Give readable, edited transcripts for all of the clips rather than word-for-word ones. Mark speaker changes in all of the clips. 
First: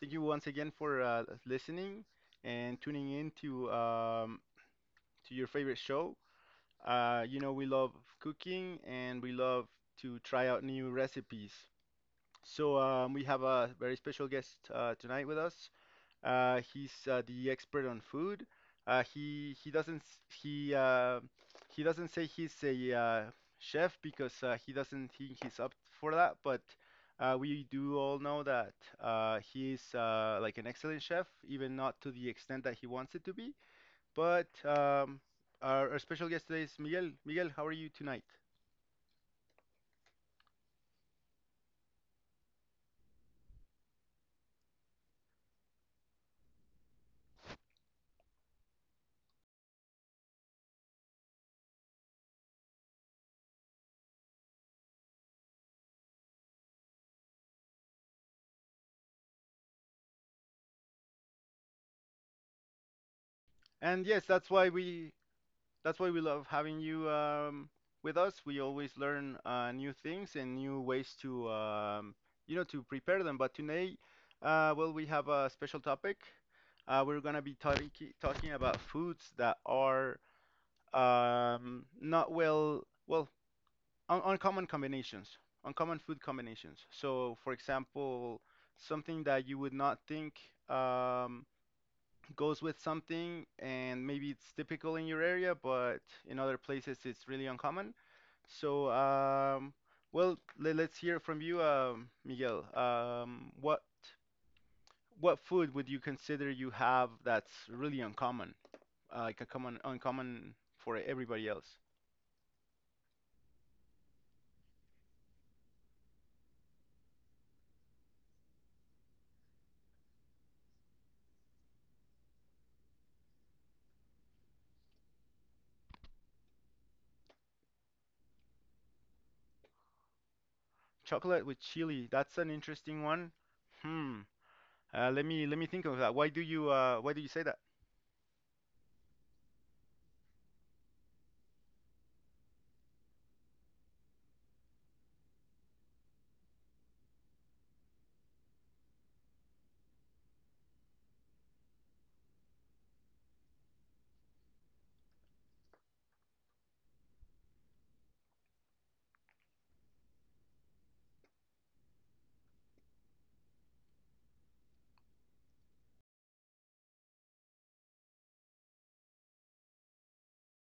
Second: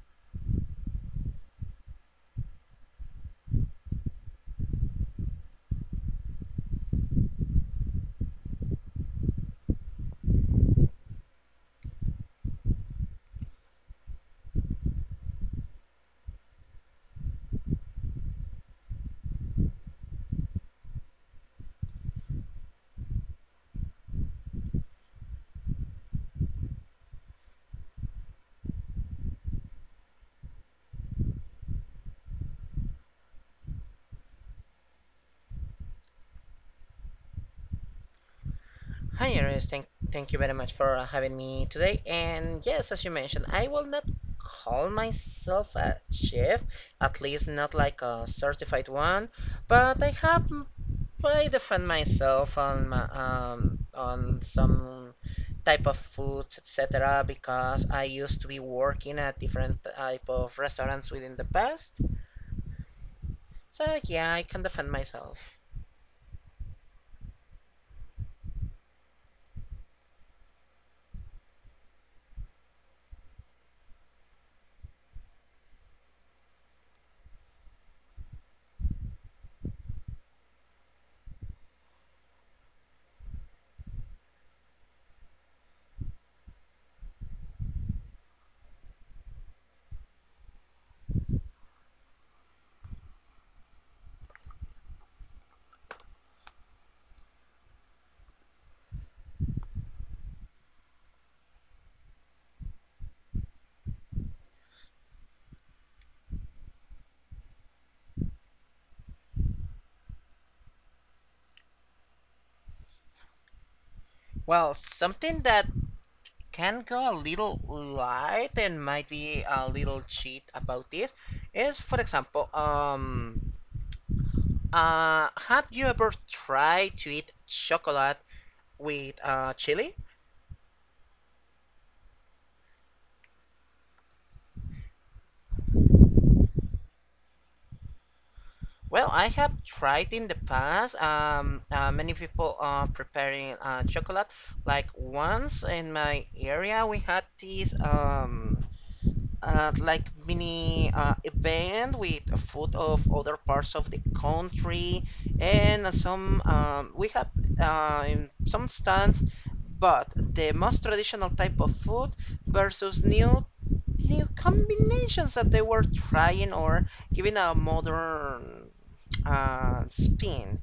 Speaker 1: Thank you once again for listening and tuning in to your favorite show. We love cooking and we love to try out new recipes. So we have a very special guest tonight with us. He's the expert on food. He doesn't he doesn't say he's a chef because he doesn't think he's up for that. But we do all know that he's like an excellent chef, even not to the extent that he wants it to be. But um, our special guest today is Miguel. Miguel, how are you tonight?
Speaker 2: Hi, Iris. Thank you very much for having me today. And yes, as you mentioned, I will not call myself a chef, at least not like a certified one, but I defend myself on some type of foods, etc. Because I used to be working at different type of restaurants within the past. So
Speaker 1: And yes,
Speaker 2: yeah, I can defend myself.
Speaker 1: that's why we love having you with us. We always learn new things and new ways to, to prepare them. But today, well, we have a special topic. We're gonna be talking about foods that are not well, well, un uncommon combinations, uncommon food combinations. So, for example, something that you would not think. Um, Goes with something and maybe it's typical in your area, but in other places it's really uncommon. So, well, us hear from you, Miguel. What food would you consider you have that's really uncommon, like a common uncommon for everybody else?
Speaker 2: Well, something that can go a little light and might be a little cheat about this is, for example, have you ever tried to eat chocolate with chili?
Speaker 1: Chocolate with chili, that's an interesting one. Hmm. Let me think of that. Why do you say that?
Speaker 2: Well, I have tried in the past. Many people are preparing chocolate. Like once in my area, we had this. Like mini event with a food of other parts of the country, and some we have in some stands, but the most traditional type of food versus new combinations that they were trying, or giving a modern spin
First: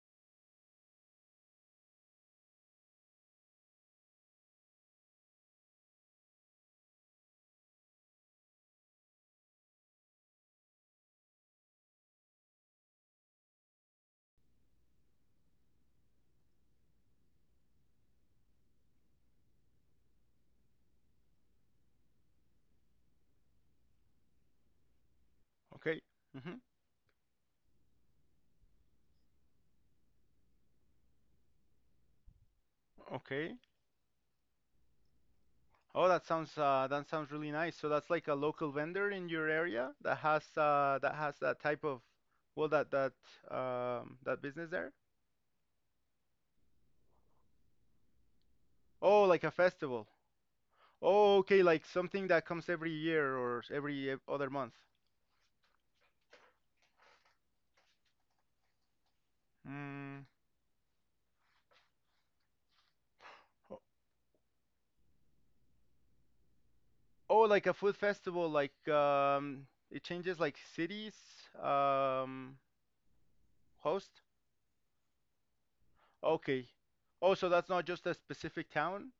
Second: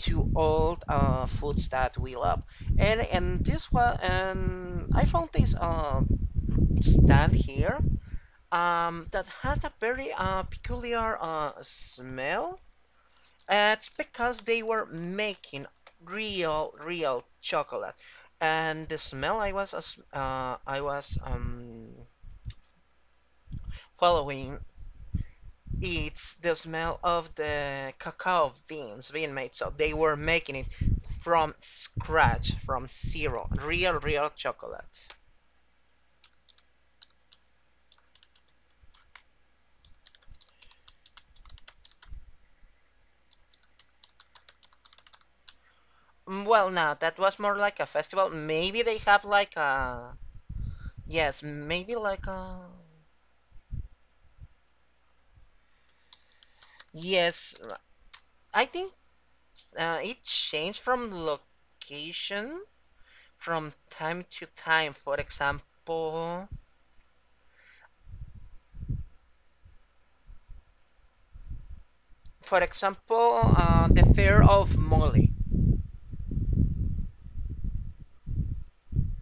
Speaker 2: to old foods that we love. And I found this stand here, that had a very peculiar smell. It's because they were making real, real chocolate, and the smell I was uh, I was um, following.
Speaker 1: Okay.
Speaker 2: It's the
Speaker 1: Hmm.
Speaker 2: smell of the cacao beans being made. So they were making it from scratch, from zero,
Speaker 1: Okay.
Speaker 2: real, real chocolate.
Speaker 1: Oh, that sounds really nice. So that's like a local vendor in your area that has that has that type of well that that that business there.
Speaker 2: Mm. Well, no, that was more like a festival. Maybe they have
Speaker 1: Oh, like a
Speaker 2: like
Speaker 1: festival.
Speaker 2: a. Yes,
Speaker 1: Oh, okay, like
Speaker 2: maybe like
Speaker 1: something that
Speaker 2: a.
Speaker 1: comes every year or every other month.
Speaker 2: Yes, I think it
Speaker 1: Mm.
Speaker 2: changed from location from time to time. For example,
Speaker 1: Oh, like a food festival. Like it changes like cities, um,
Speaker 2: the
Speaker 1: host.
Speaker 2: Fair of Mole.
Speaker 1: Okay. Oh, so that's not just a specific town.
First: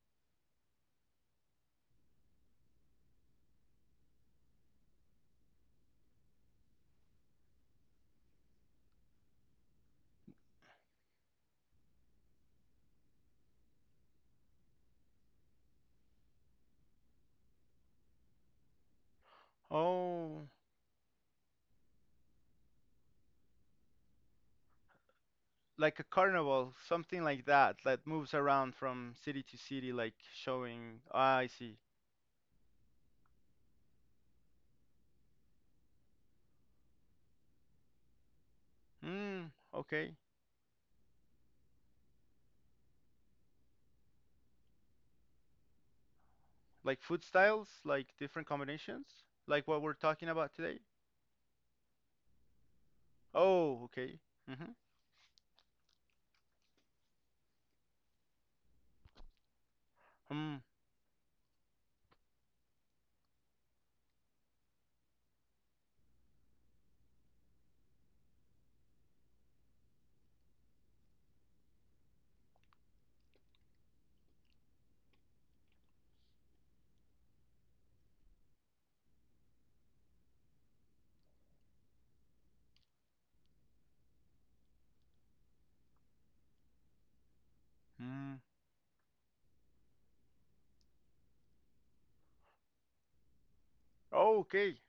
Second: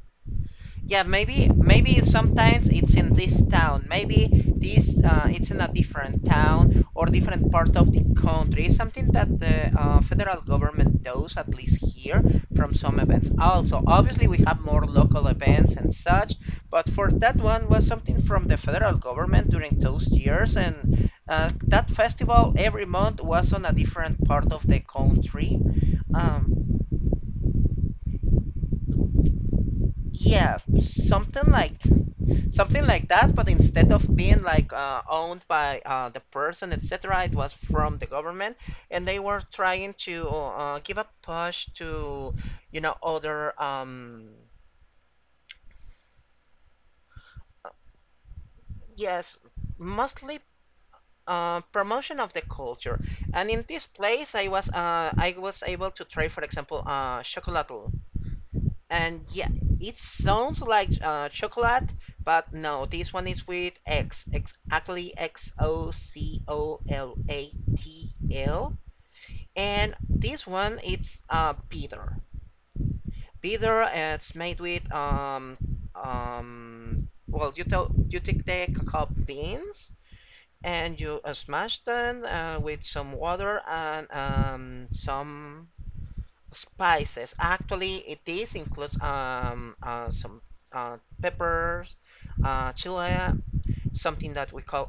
Speaker 2: Yeah, maybe sometimes it's in this town. Maybe this it's in a different town, or different part of the country. It's something that the federal government does, at least here, from some events. Also, obviously, we have more local events and such, but for that one was something from the federal government during those
Speaker 1: Oh,
Speaker 2: years, and that festival every month was on a different part of the country.
Speaker 1: like a carnival,
Speaker 2: Um,
Speaker 1: something like that, that moves around from city to city, like
Speaker 2: yeah,
Speaker 1: showing. Ah, I see.
Speaker 2: something like that, but instead of being like owned by the person, etc., it was from the government, and they were
Speaker 1: Hmm.
Speaker 2: trying
Speaker 1: Okay.
Speaker 2: to give a push to other.
Speaker 1: Like food styles, like different combinations,
Speaker 2: Yes,
Speaker 1: like what we're talking
Speaker 2: mostly
Speaker 1: about today.
Speaker 2: promotion of the culture. And in this
Speaker 1: Oh, okay.
Speaker 2: place,
Speaker 1: Mm-hmm.
Speaker 2: I was able to try, for example, chocolate. And yeah, it
Speaker 1: Hmm.
Speaker 2: sounds like chocolate, but no, this one is with X, exactly Xocolatl. And this one it's bitter. Bitter. It's made with. Well, you take the cacao beans, and you smash them with some water, and some spices. Actually, it
Speaker 1: Hmm.
Speaker 2: is includes some peppers, chile, something
Speaker 1: Oh,
Speaker 2: that we
Speaker 1: okay.
Speaker 2: call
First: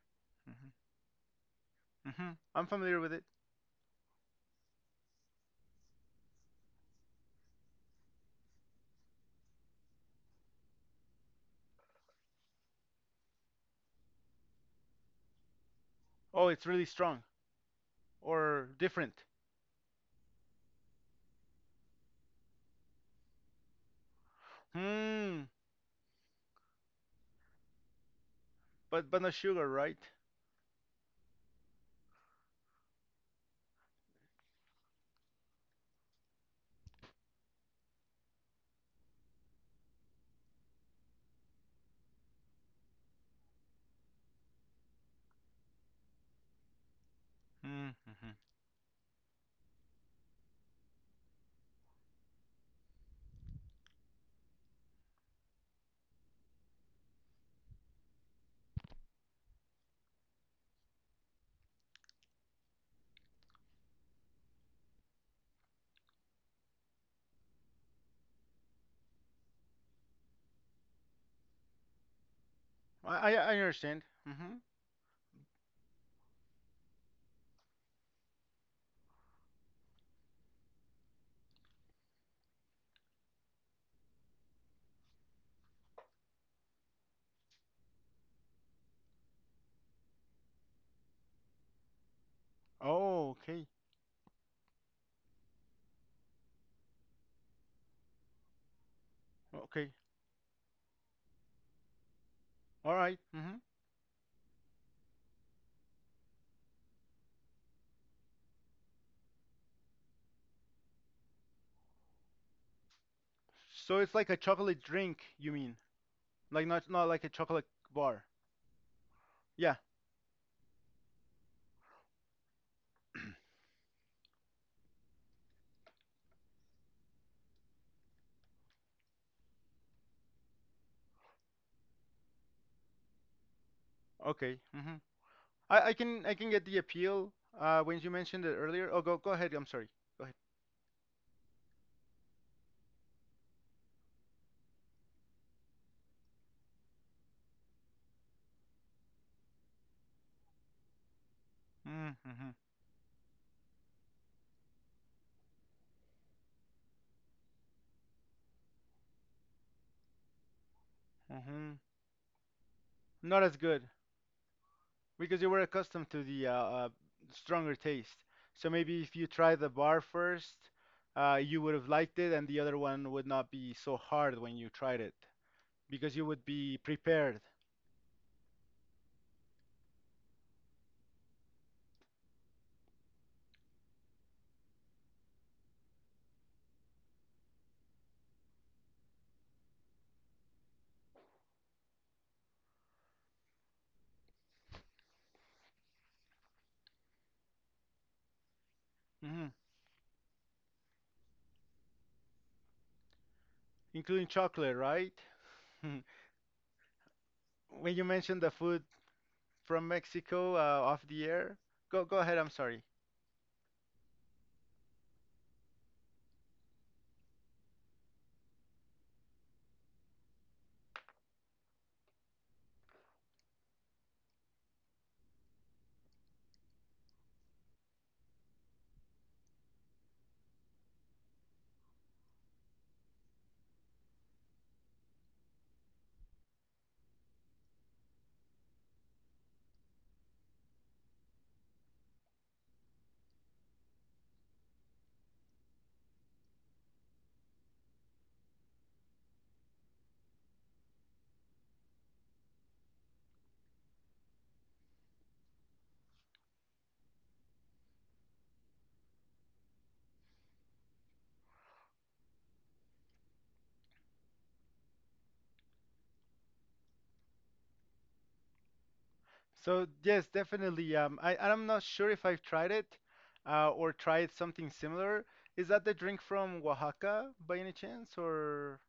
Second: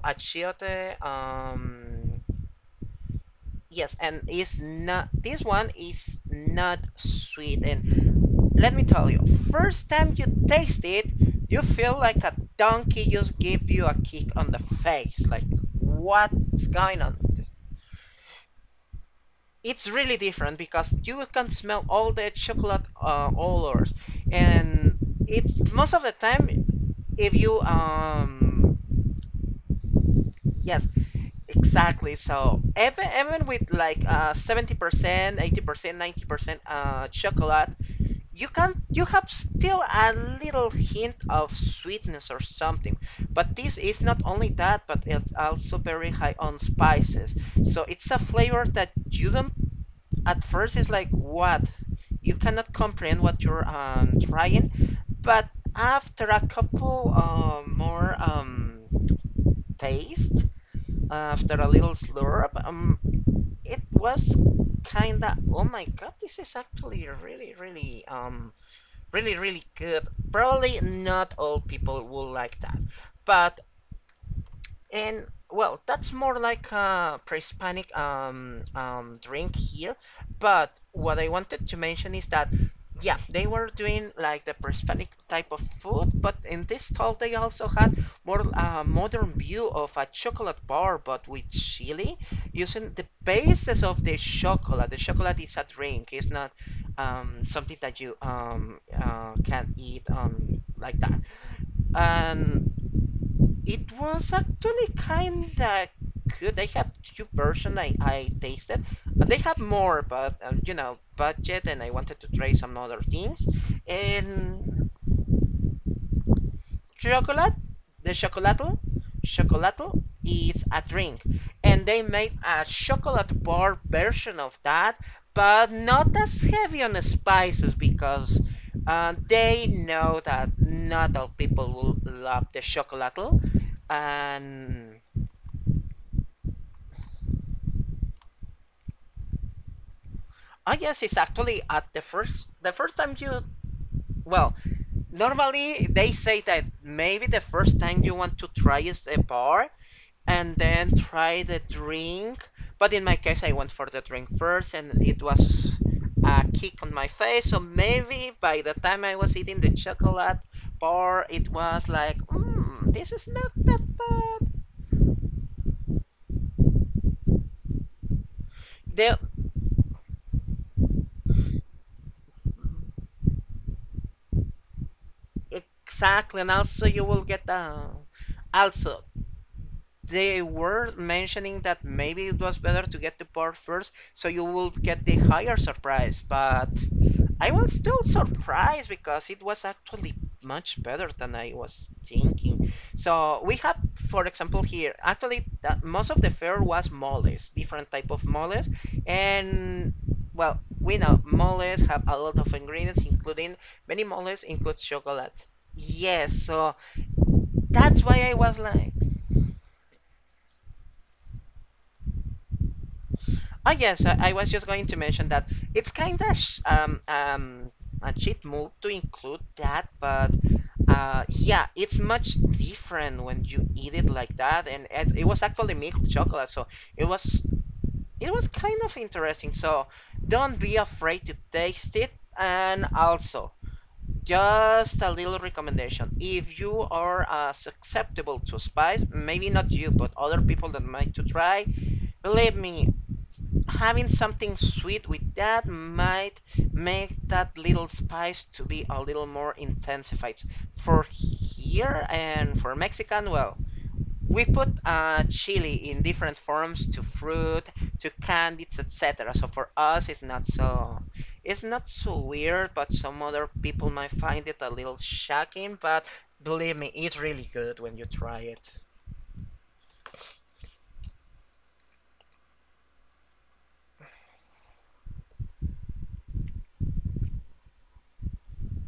Speaker 1: Mm-hmm.
Speaker 2: achiote.
Speaker 1: Mm-hmm. I'm familiar with it.
Speaker 2: Yes, and is not this one is not sweet. And let me tell you, first time you taste it, you feel like a donkey just gave you a kick on the face. Like,
Speaker 1: Oh, it's
Speaker 2: what's
Speaker 1: really
Speaker 2: going on?
Speaker 1: strong or different.
Speaker 2: It's really different because you can smell all the chocolate odors, and
Speaker 1: Hmm.
Speaker 2: it's most of the time if you
Speaker 1: But no sugar, right?
Speaker 2: yes, exactly. So even with like 70%, 80%, 90% chocolate, you have still a little hint of sweetness or something, but this is not only that, but it's also very high on spices. So
Speaker 1: Hmm.
Speaker 2: it's a
Speaker 1: Mm-hmm.
Speaker 2: flavor that you don't. At first it's like what. You cannot comprehend what you're trying, but after a couple more taste, after a little slurp, it was kind of, oh my god, this is actually really really really really good. Probably not all people will like that,
Speaker 1: I
Speaker 2: but.
Speaker 1: understand. Mm-hmm.
Speaker 2: And well, that's more like a pre-Hispanic drink here. But what I wanted to mention is that, yeah, they were doing like the pre-Hispanic type of food, but in this stall they also had more modern view of a chocolate bar, but with chili, using the
Speaker 1: Oh, okay.
Speaker 2: basis of the chocolate. The chocolate is a drink; it's not something that you can
Speaker 1: Okay.
Speaker 2: eat like that. And
Speaker 1: All right. Mm-hmm.
Speaker 2: it was actually kinda good. They have two versions I tasted. They have more, but budget, and I wanted to try some other things.
Speaker 1: So it's like a chocolate
Speaker 2: And
Speaker 1: drink, you mean? Like not like a
Speaker 2: chocolate,
Speaker 1: chocolate
Speaker 2: the
Speaker 1: bar.
Speaker 2: chocolato,
Speaker 1: Yeah.
Speaker 2: chocolato is a drink, and they made a chocolate bar version of that, but not as heavy on the spices, because they know that not all people will love the chocolato.
Speaker 1: Okay.
Speaker 2: And
Speaker 1: Hmm. I can get the appeal when you mentioned it earlier. Oh, go ahead. I'm sorry. Go ahead.
Speaker 2: I guess it's actually at the first time you. Well, normally they say that maybe the first time you want to try is a bar, and then try the drink,
Speaker 1: Mm-hmm.
Speaker 2: but in my case I went for the drink first, and it was a kick on my face. So maybe by the time I was eating the chocolate bar, it
Speaker 1: Mm-hmm.
Speaker 2: was like, this is
Speaker 1: Not
Speaker 2: not
Speaker 1: as
Speaker 2: that
Speaker 1: good
Speaker 2: bad.
Speaker 1: because you were accustomed to the uh stronger taste. So maybe if
Speaker 2: the,
Speaker 1: you try the bar first, you would have liked it and the other one would not be so hard when you tried it because you
Speaker 2: exactly.
Speaker 1: would
Speaker 2: And
Speaker 1: be
Speaker 2: also you will
Speaker 1: prepared.
Speaker 2: get a. Also, they were mentioning that maybe it was better to get the part first, so you will get the higher surprise, but I was still surprised, because it was actually much better than I was thinking. So we have, for example, here, actually, that most of the fare was moles, different type of moles,
Speaker 1: Hmm.
Speaker 2: and well, we know moles have a lot of ingredients, including, many
Speaker 1: Including
Speaker 2: moles
Speaker 1: chocolate,
Speaker 2: includes
Speaker 1: right?
Speaker 2: chocolate. Yes, so
Speaker 1: When
Speaker 2: that's
Speaker 1: you
Speaker 2: why I
Speaker 1: mentioned the
Speaker 2: was
Speaker 1: food
Speaker 2: like.
Speaker 1: from Mexico off the air. Go ahead. I'm sorry.
Speaker 2: Oh yes, I was just going to mention that it's kind of a cheat move to include that, but yeah, it's much different when you eat it like that, and it was actually milk chocolate, so it was it was kind of interesting. So don't be afraid to taste it, and also, just a little recommendation: if you are susceptible to spice, maybe not you, but other people that might to try, believe me, having something sweet with that might make that little spice to be a little more intensified. For here, and for Mexican, well, we put chili in different forms to fruit, to candies, etc. So for us, it's not so weird, but some other people might find it a little shocking. But believe me, it's really good when you try it.
Speaker 1: So yes, definitely. I I'm not sure if I've tried it, or tried something similar. Is that the drink from Oaxaca by any chance, or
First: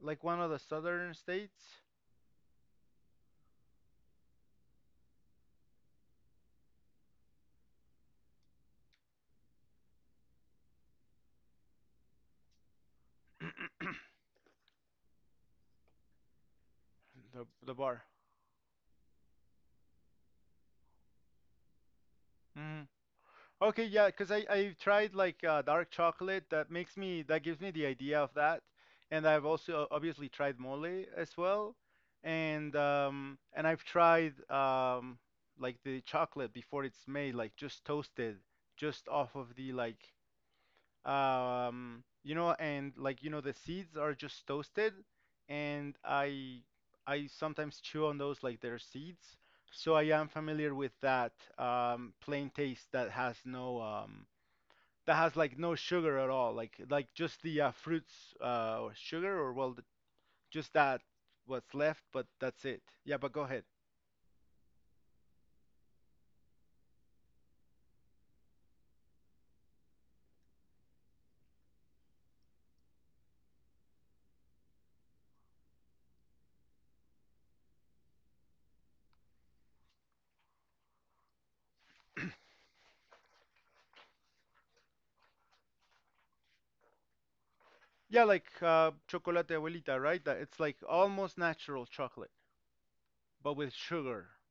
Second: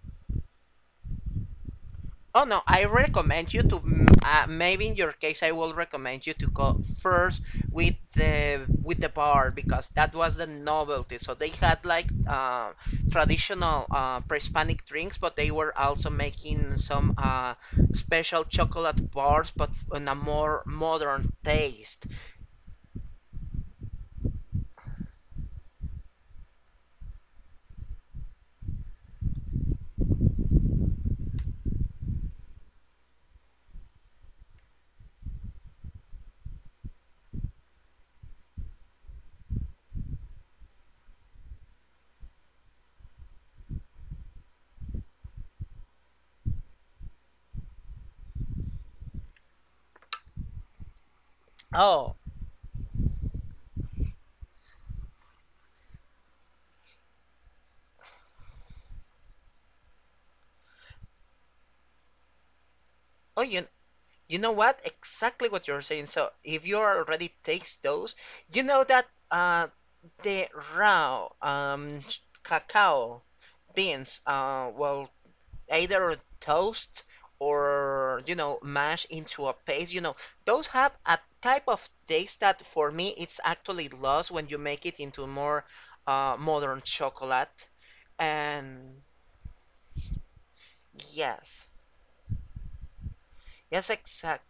Speaker 1: like one of the southern states?
Speaker 2: Oh no, I recommend you to, maybe in your case I will recommend you to go first with the bar, because that was the novelty. So they had like traditional pre-Hispanic drinks, but they were also making some
Speaker 1: The bar.
Speaker 2: special chocolate bars, but on a more modern taste.
Speaker 1: Okay, yeah, because I I've tried like dark chocolate. That gives me the idea of that, and I've also obviously tried mole as well, and I've tried like the chocolate before it's made, like just toasted, just off of the like, um, you know, and like you know the seeds are just toasted, and I sometimes chew on those like they're seeds, so I am familiar with that, um,
Speaker 2: Oh,
Speaker 1: plain taste that has no that has like no sugar at all, like just the fruits, uh, or sugar, or just that, what's left but that's it. Yeah, but go
Speaker 2: oh,
Speaker 1: ahead.
Speaker 2: you know what? Exactly what you're saying. So if you already takes those, you know that the raw cacao beans, well, either toast, or mash into a paste. You know those have a type of taste that for me it's actually lost when you make it into more modern chocolate.
Speaker 1: Yeah, like
Speaker 2: And
Speaker 1: chocolate abuelita, right? That it's like almost
Speaker 2: yes,
Speaker 1: natural chocolate but with
Speaker 2: yes,
Speaker 1: sugar.
Speaker 2: exactly.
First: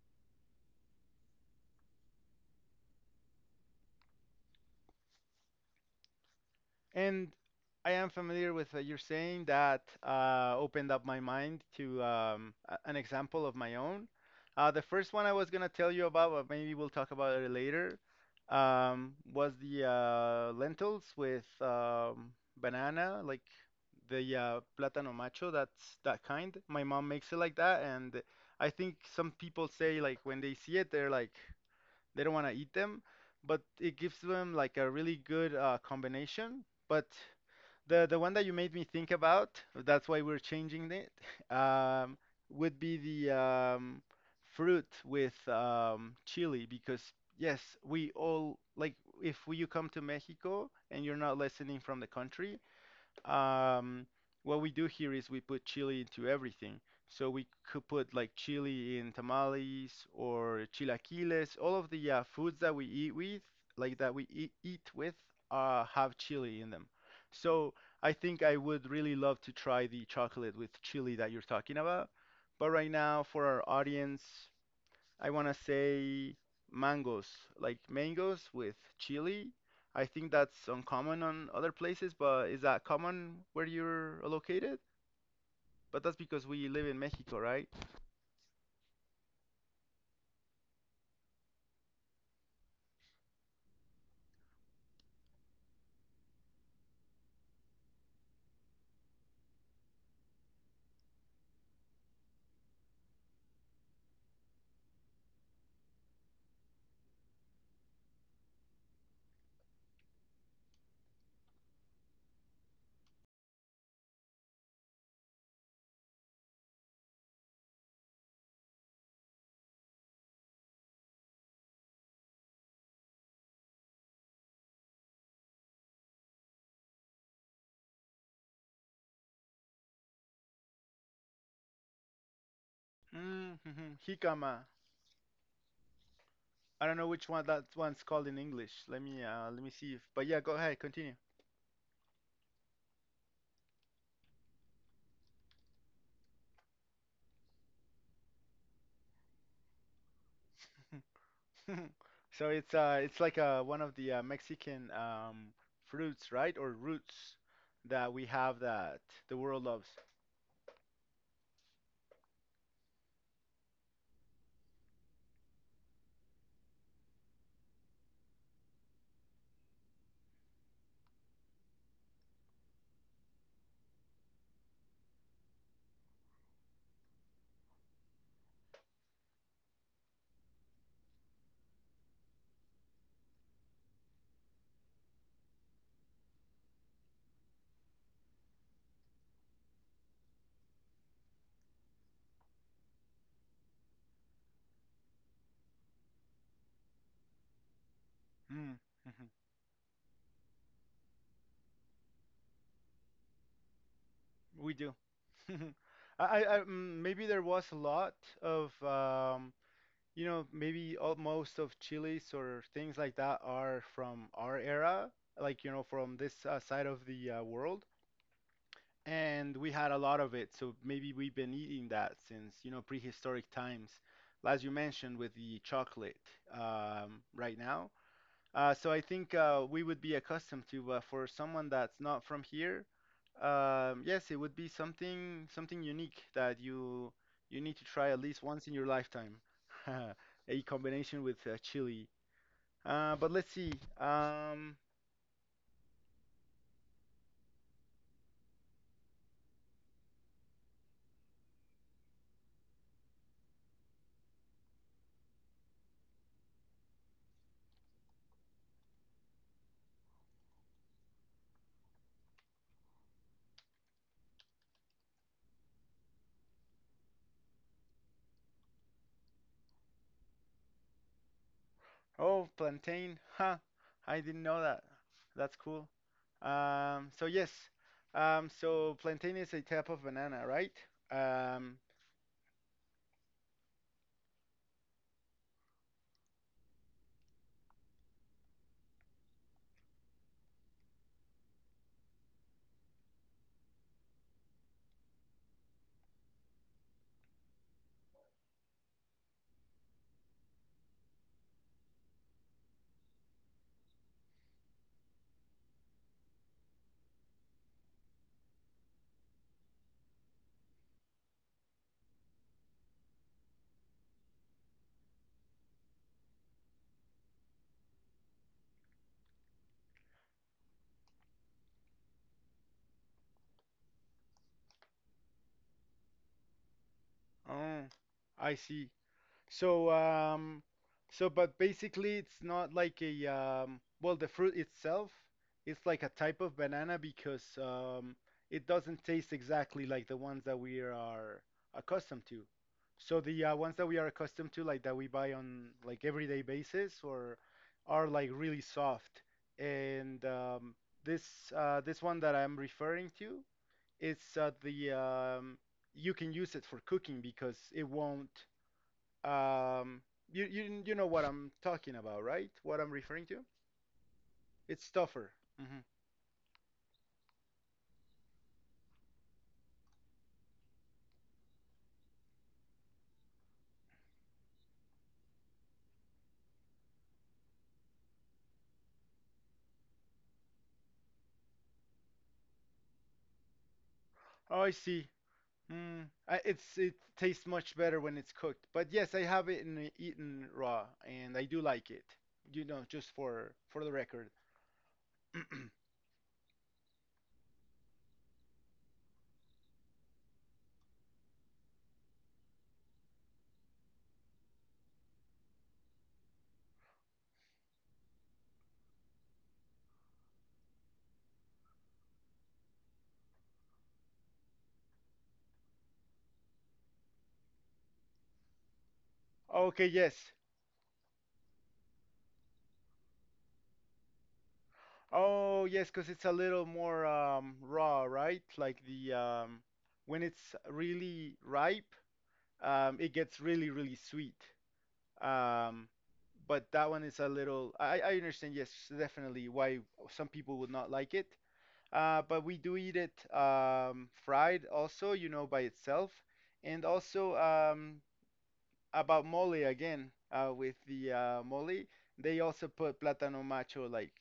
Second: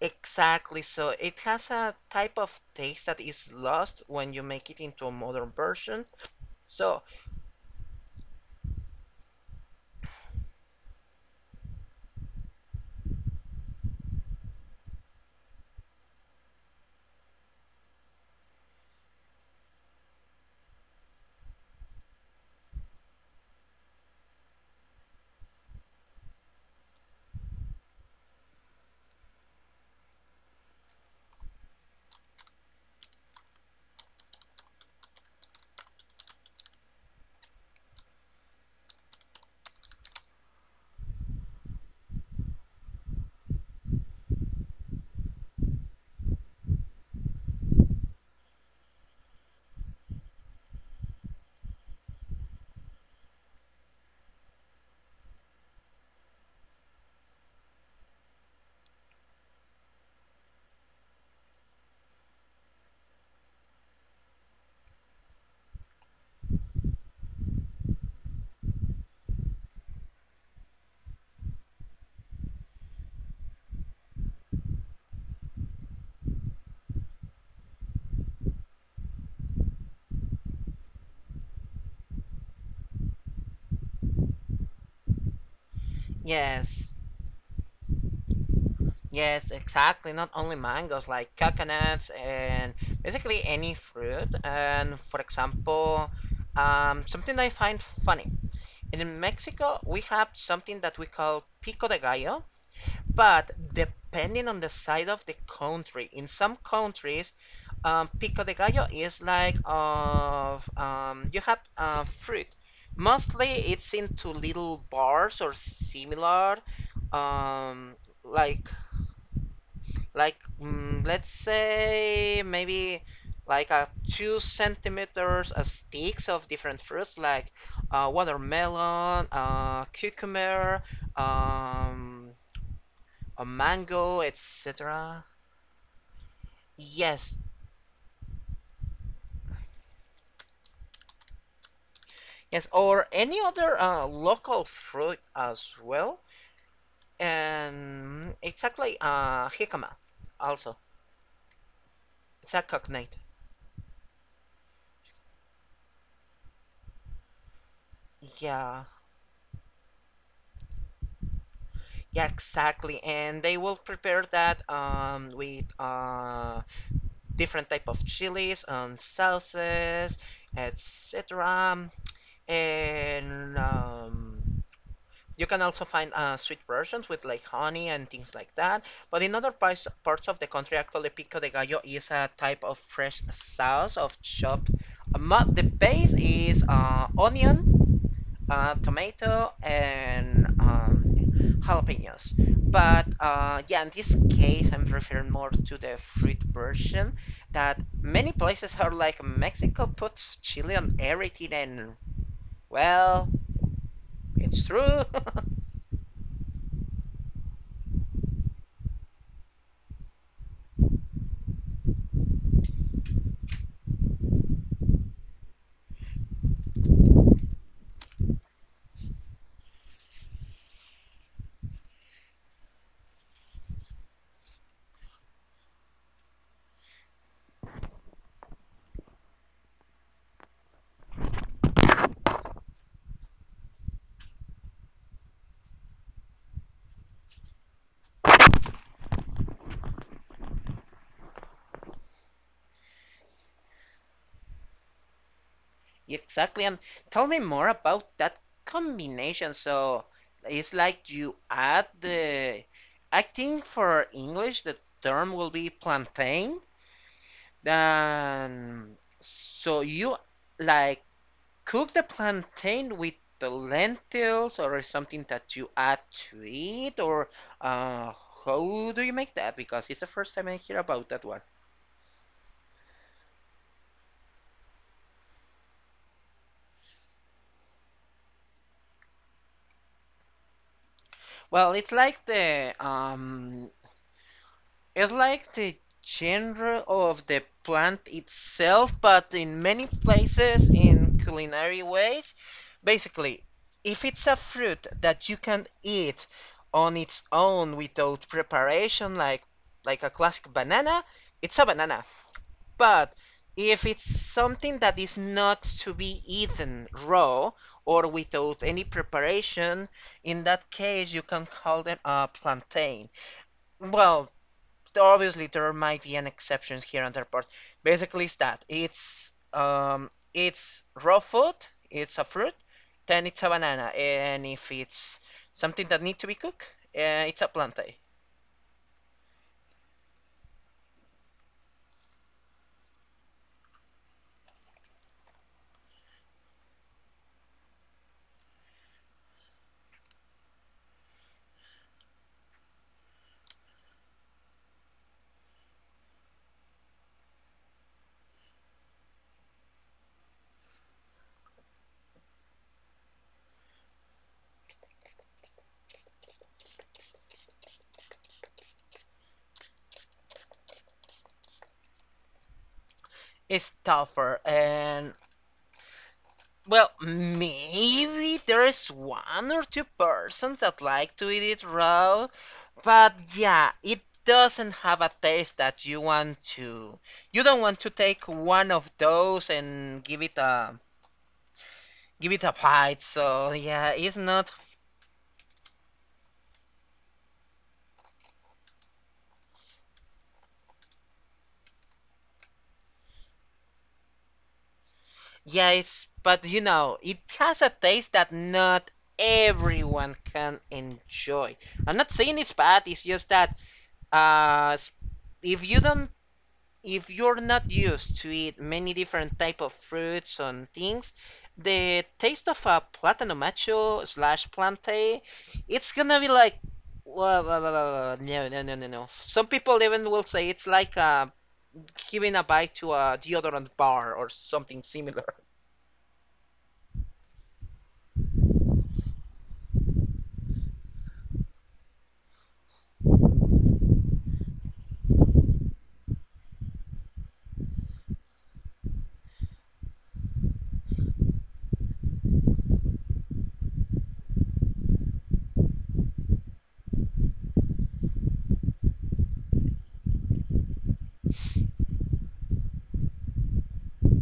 Speaker 2: Exactly. So it has a type of taste that is lost when you make it into a modern version. So,
Speaker 1: And I am familiar with you're saying that opened up my mind to, an example of my own. The first one I was gonna tell you about, but maybe we'll talk about it later, was the lentils with, banana, like the plátano macho. That's that kind. My mom makes it like that, and I think some people say like when they see it, they're like, they don't want to eat them, but it gives them like a really good combination. But the one that you made me think about, that's why we're changing it, um, would be the, fruit with, chili because yes, we all like, if you come to Mexico and you're not listening from the country, um, what we do here is we put chili into everything. So we could put like chili in tamales or chilaquiles. All of the foods that we eat with, like that we eat with, have chili in them. So I think I would really love to try the chocolate with chili that you're talking about. But right now, for our audience, I want to say mangoes, like mangoes with chili. I think that's uncommon on other places, but is that common where you're located? But that's because we live
Speaker 2: yes,
Speaker 1: in Mexico, right?
Speaker 2: yes, exactly. Not only mangoes, like coconuts, and basically any fruit. And for example, something I find funny. In Mexico, we have something that we call pico de gallo, but depending on the side of the country, in some countries, pico de gallo is like of, you have fruit. Mostly it's into little bars or similar, um, like let's say maybe like a 2 centimeters sticks of different fruits, like watermelon, cucumber, um, a
Speaker 1: Mm-hmm.
Speaker 2: mango,
Speaker 1: Jicama.
Speaker 2: etc.
Speaker 1: I don't know which
Speaker 2: Yes,
Speaker 1: one that one's called in English. Let me see if. But yeah, go ahead, continue.
Speaker 2: Yes, or any other local fruit as well. And exactly, jicama also.
Speaker 1: So
Speaker 2: It's a
Speaker 1: it's
Speaker 2: cognate.
Speaker 1: like one of the Mexican fruits, right? Or roots that we have
Speaker 2: Yeah,
Speaker 1: that the world loves.
Speaker 2: yeah, exactly. And they will prepare that with different type of chilies and sauces, etc. And you can also find sweet versions with like honey and things like that. But in other parts of the country, actually, pico de gallo is a type of fresh sauce of chopped. The base is onion, tomato, and jalapenos. But yeah, in this case, I'm referring more to the fruit version, that many places are like
Speaker 1: Mm-hmm.
Speaker 2: Mexico puts chili on everything, and well, it's
Speaker 1: We do.
Speaker 2: true.
Speaker 1: Maybe there was a lot of, you know, maybe most of chilies or things like that are from our era, like you know from this side of the world, and we had a lot of it. So maybe we've been eating that since, you know, prehistoric times, as you mentioned with the chocolate, right now. So I think we would be accustomed to, for someone that's not from here. Yes, it would be something, something unique that you need to try at least once in your lifetime. A combination with chili. But let's see. Um,
Speaker 2: Exactly. And tell me more about that combination. So it's like you add the, I think for English, the term will be plantain. Then, so you like cook the plantain with the lentils or something that you add to it, or uh, how do you make that? Because it's the first time I hear about that one.
Speaker 1: oh, plantain. Huh. I didn't know that. That's cool. So yes. So plantain is a type of banana, right?
Speaker 2: Well,
Speaker 1: Um,
Speaker 2: it's like the It's like the genre of the plant itself, but in many places in culinary ways. Basically, if it's a fruit that you can eat on its own without preparation, like a classic banana, it's a banana. But if it's something that is not to be eaten raw or without any preparation, in that case you can call them a plantain. Well, obviously there might be an exceptions here and there, but basically it's that it's it's raw food, it's a fruit, then it's a banana, and if it's something that needs to be cooked, it's a
Speaker 1: oh,
Speaker 2: plantain.
Speaker 1: I see. So, so but basically, it's not like a, well, the fruit itself, it's like a type of banana because, it doesn't taste exactly like the ones that we are accustomed to. So the ones that we are accustomed to, like that we buy on like everyday basis, or are like really soft. And this this one that I'm referring to, it's the, you can use it for cooking because it won't. Um, you know what I'm talking about, right? What I'm referring to?
Speaker 2: It's tougher,
Speaker 1: It's
Speaker 2: and
Speaker 1: tougher. Hmm.
Speaker 2: well, maybe there's one or two persons that like to eat it raw, but yeah, it doesn't have a taste that you want to. You don't want to take one of those and give it a fight. So yeah, it's not.
Speaker 1: Oh, I see. Mm. It's it tastes much better when it's cooked. But yes, I have it in, eaten raw, and I do like it. You know, just for the record.
Speaker 2: Yeah, it's but you know it has a taste that not everyone can enjoy. I'm not saying it's bad. It's just that uh, if you don't, if you're not used to eat many different type of fruits and things, the taste of a plátano macho slash plantain, it's gonna be like. Whoa, whoa, whoa, whoa, whoa, no, no, no, no, no. Some people
Speaker 1: Okay,
Speaker 2: even will
Speaker 1: yes.
Speaker 2: say it's like a giving a bite to a deodorant bar or something similar.
Speaker 1: Oh, yes, because it's a little more, raw, right? Like the, when it's really ripe, it gets really, really sweet. Um, but that one is a little. I understand, yes, definitely why some people would not like it. But we do eat it, fried also, you know, by itself. And also, about mole again, with the mole, they also put plátano macho like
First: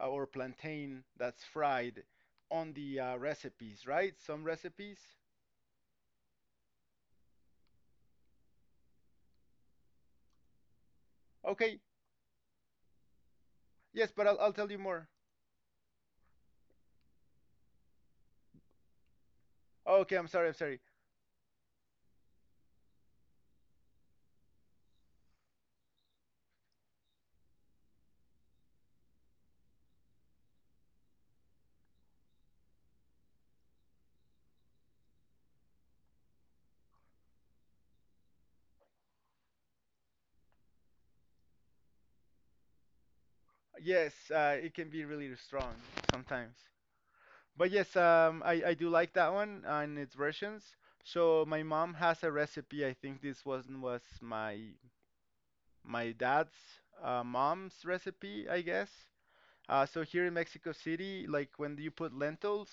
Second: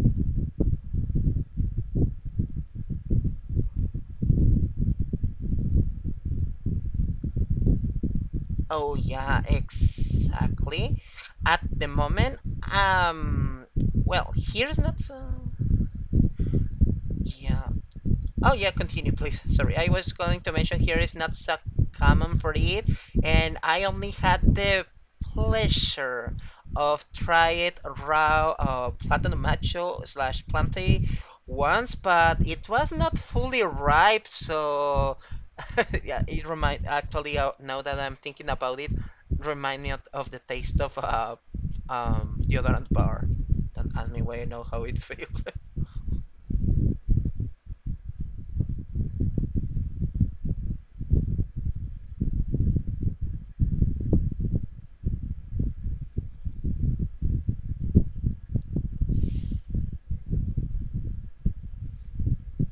Speaker 1: or plantain that's fried on the recipes, right? Some recipes.
Speaker 2: Oh yeah, exactly. At
Speaker 1: Okay,
Speaker 2: the moment, um,
Speaker 1: yes, but
Speaker 2: well,
Speaker 1: I'll tell
Speaker 2: here's
Speaker 1: you
Speaker 2: not.
Speaker 1: more.
Speaker 2: Yeah, oh yeah, continue please. Sorry, I was
Speaker 1: Okay, I'm
Speaker 2: going
Speaker 1: sorry,
Speaker 2: to
Speaker 1: I'm
Speaker 2: mention
Speaker 1: sorry.
Speaker 2: here is not so common for it, and I only had the pleasure of try it raw platinum macho slash planty once, but it was not fully ripe, so yeah, it remind actually now that I'm thinking about it, remind me of the taste of deodorant bar. Don't ask
Speaker 1: Yes,
Speaker 2: me why I know
Speaker 1: it
Speaker 2: how
Speaker 1: can
Speaker 2: it
Speaker 1: be really
Speaker 2: feels.
Speaker 1: strong sometimes. But yes, I do like that one and its versions. So my mom has a recipe. I think this one was my dad's mom's recipe, I guess. So here in Mexico City, like when you put lentils,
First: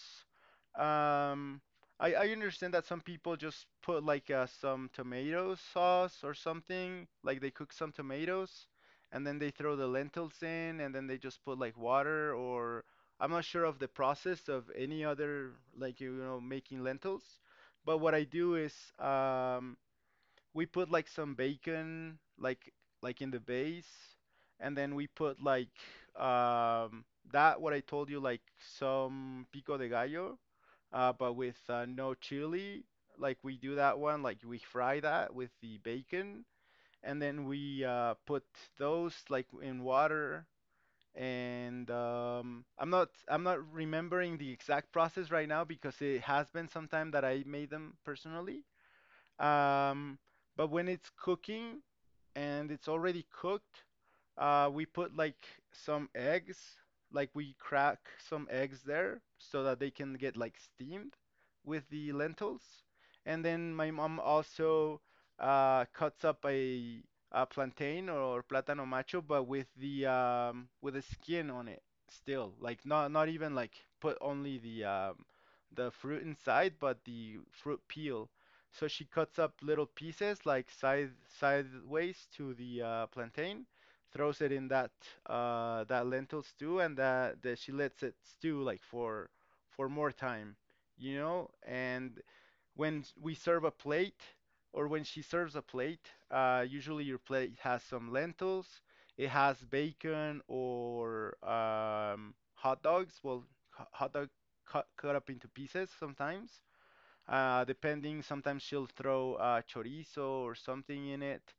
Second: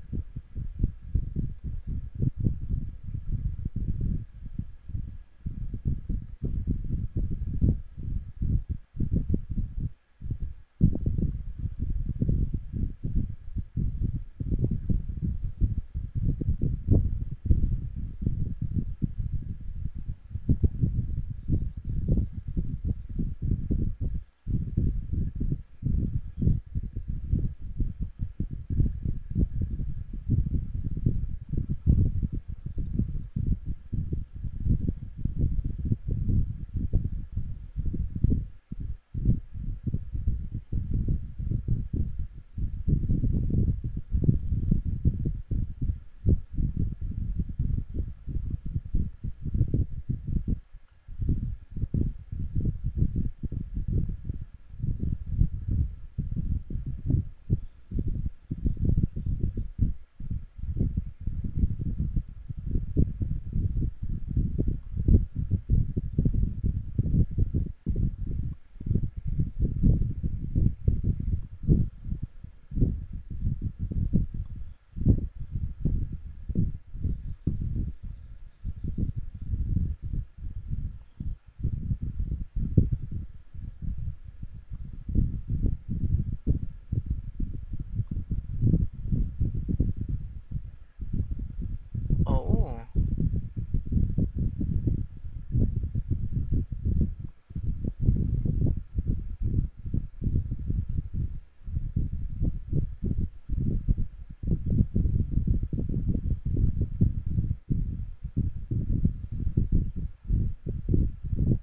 Speaker 1: um, I understand that some people just put like some tomato sauce or something, like they cook some tomatoes and then they throw the lentils in and then they just put like water, or I'm not sure of the process of any other, like you know, making lentils. But what I do is we put like some bacon like in the base, and then we put like um that what I told you, like some pico de gallo, but with no chili. Like we do that one, like we fry that with the bacon, and then we put those like in water. And um, I'm not remembering the exact process right now because it has been some time that I made them personally. um but when it's cooking, and it's already cooked, we put like some eggs, like we crack some eggs there so that they can get like steamed with the lentils. And then my mom also cuts up a plantain or plátano macho, but with the skin on it still, like not even like put only the fruit inside, but the fruit peel. So she cuts up little pieces like sideways to the plantain, throws it in that that lentil stew, and that she lets it stew like for more time, you know. And
Speaker 2: oh,
Speaker 1: when we serve a plate, or when she serves a plate, usually your plate has some lentils, it has bacon or hot dogs. Well, hot dog cut up into pieces sometimes. Depending, sometimes she'll throw chorizo or something in it.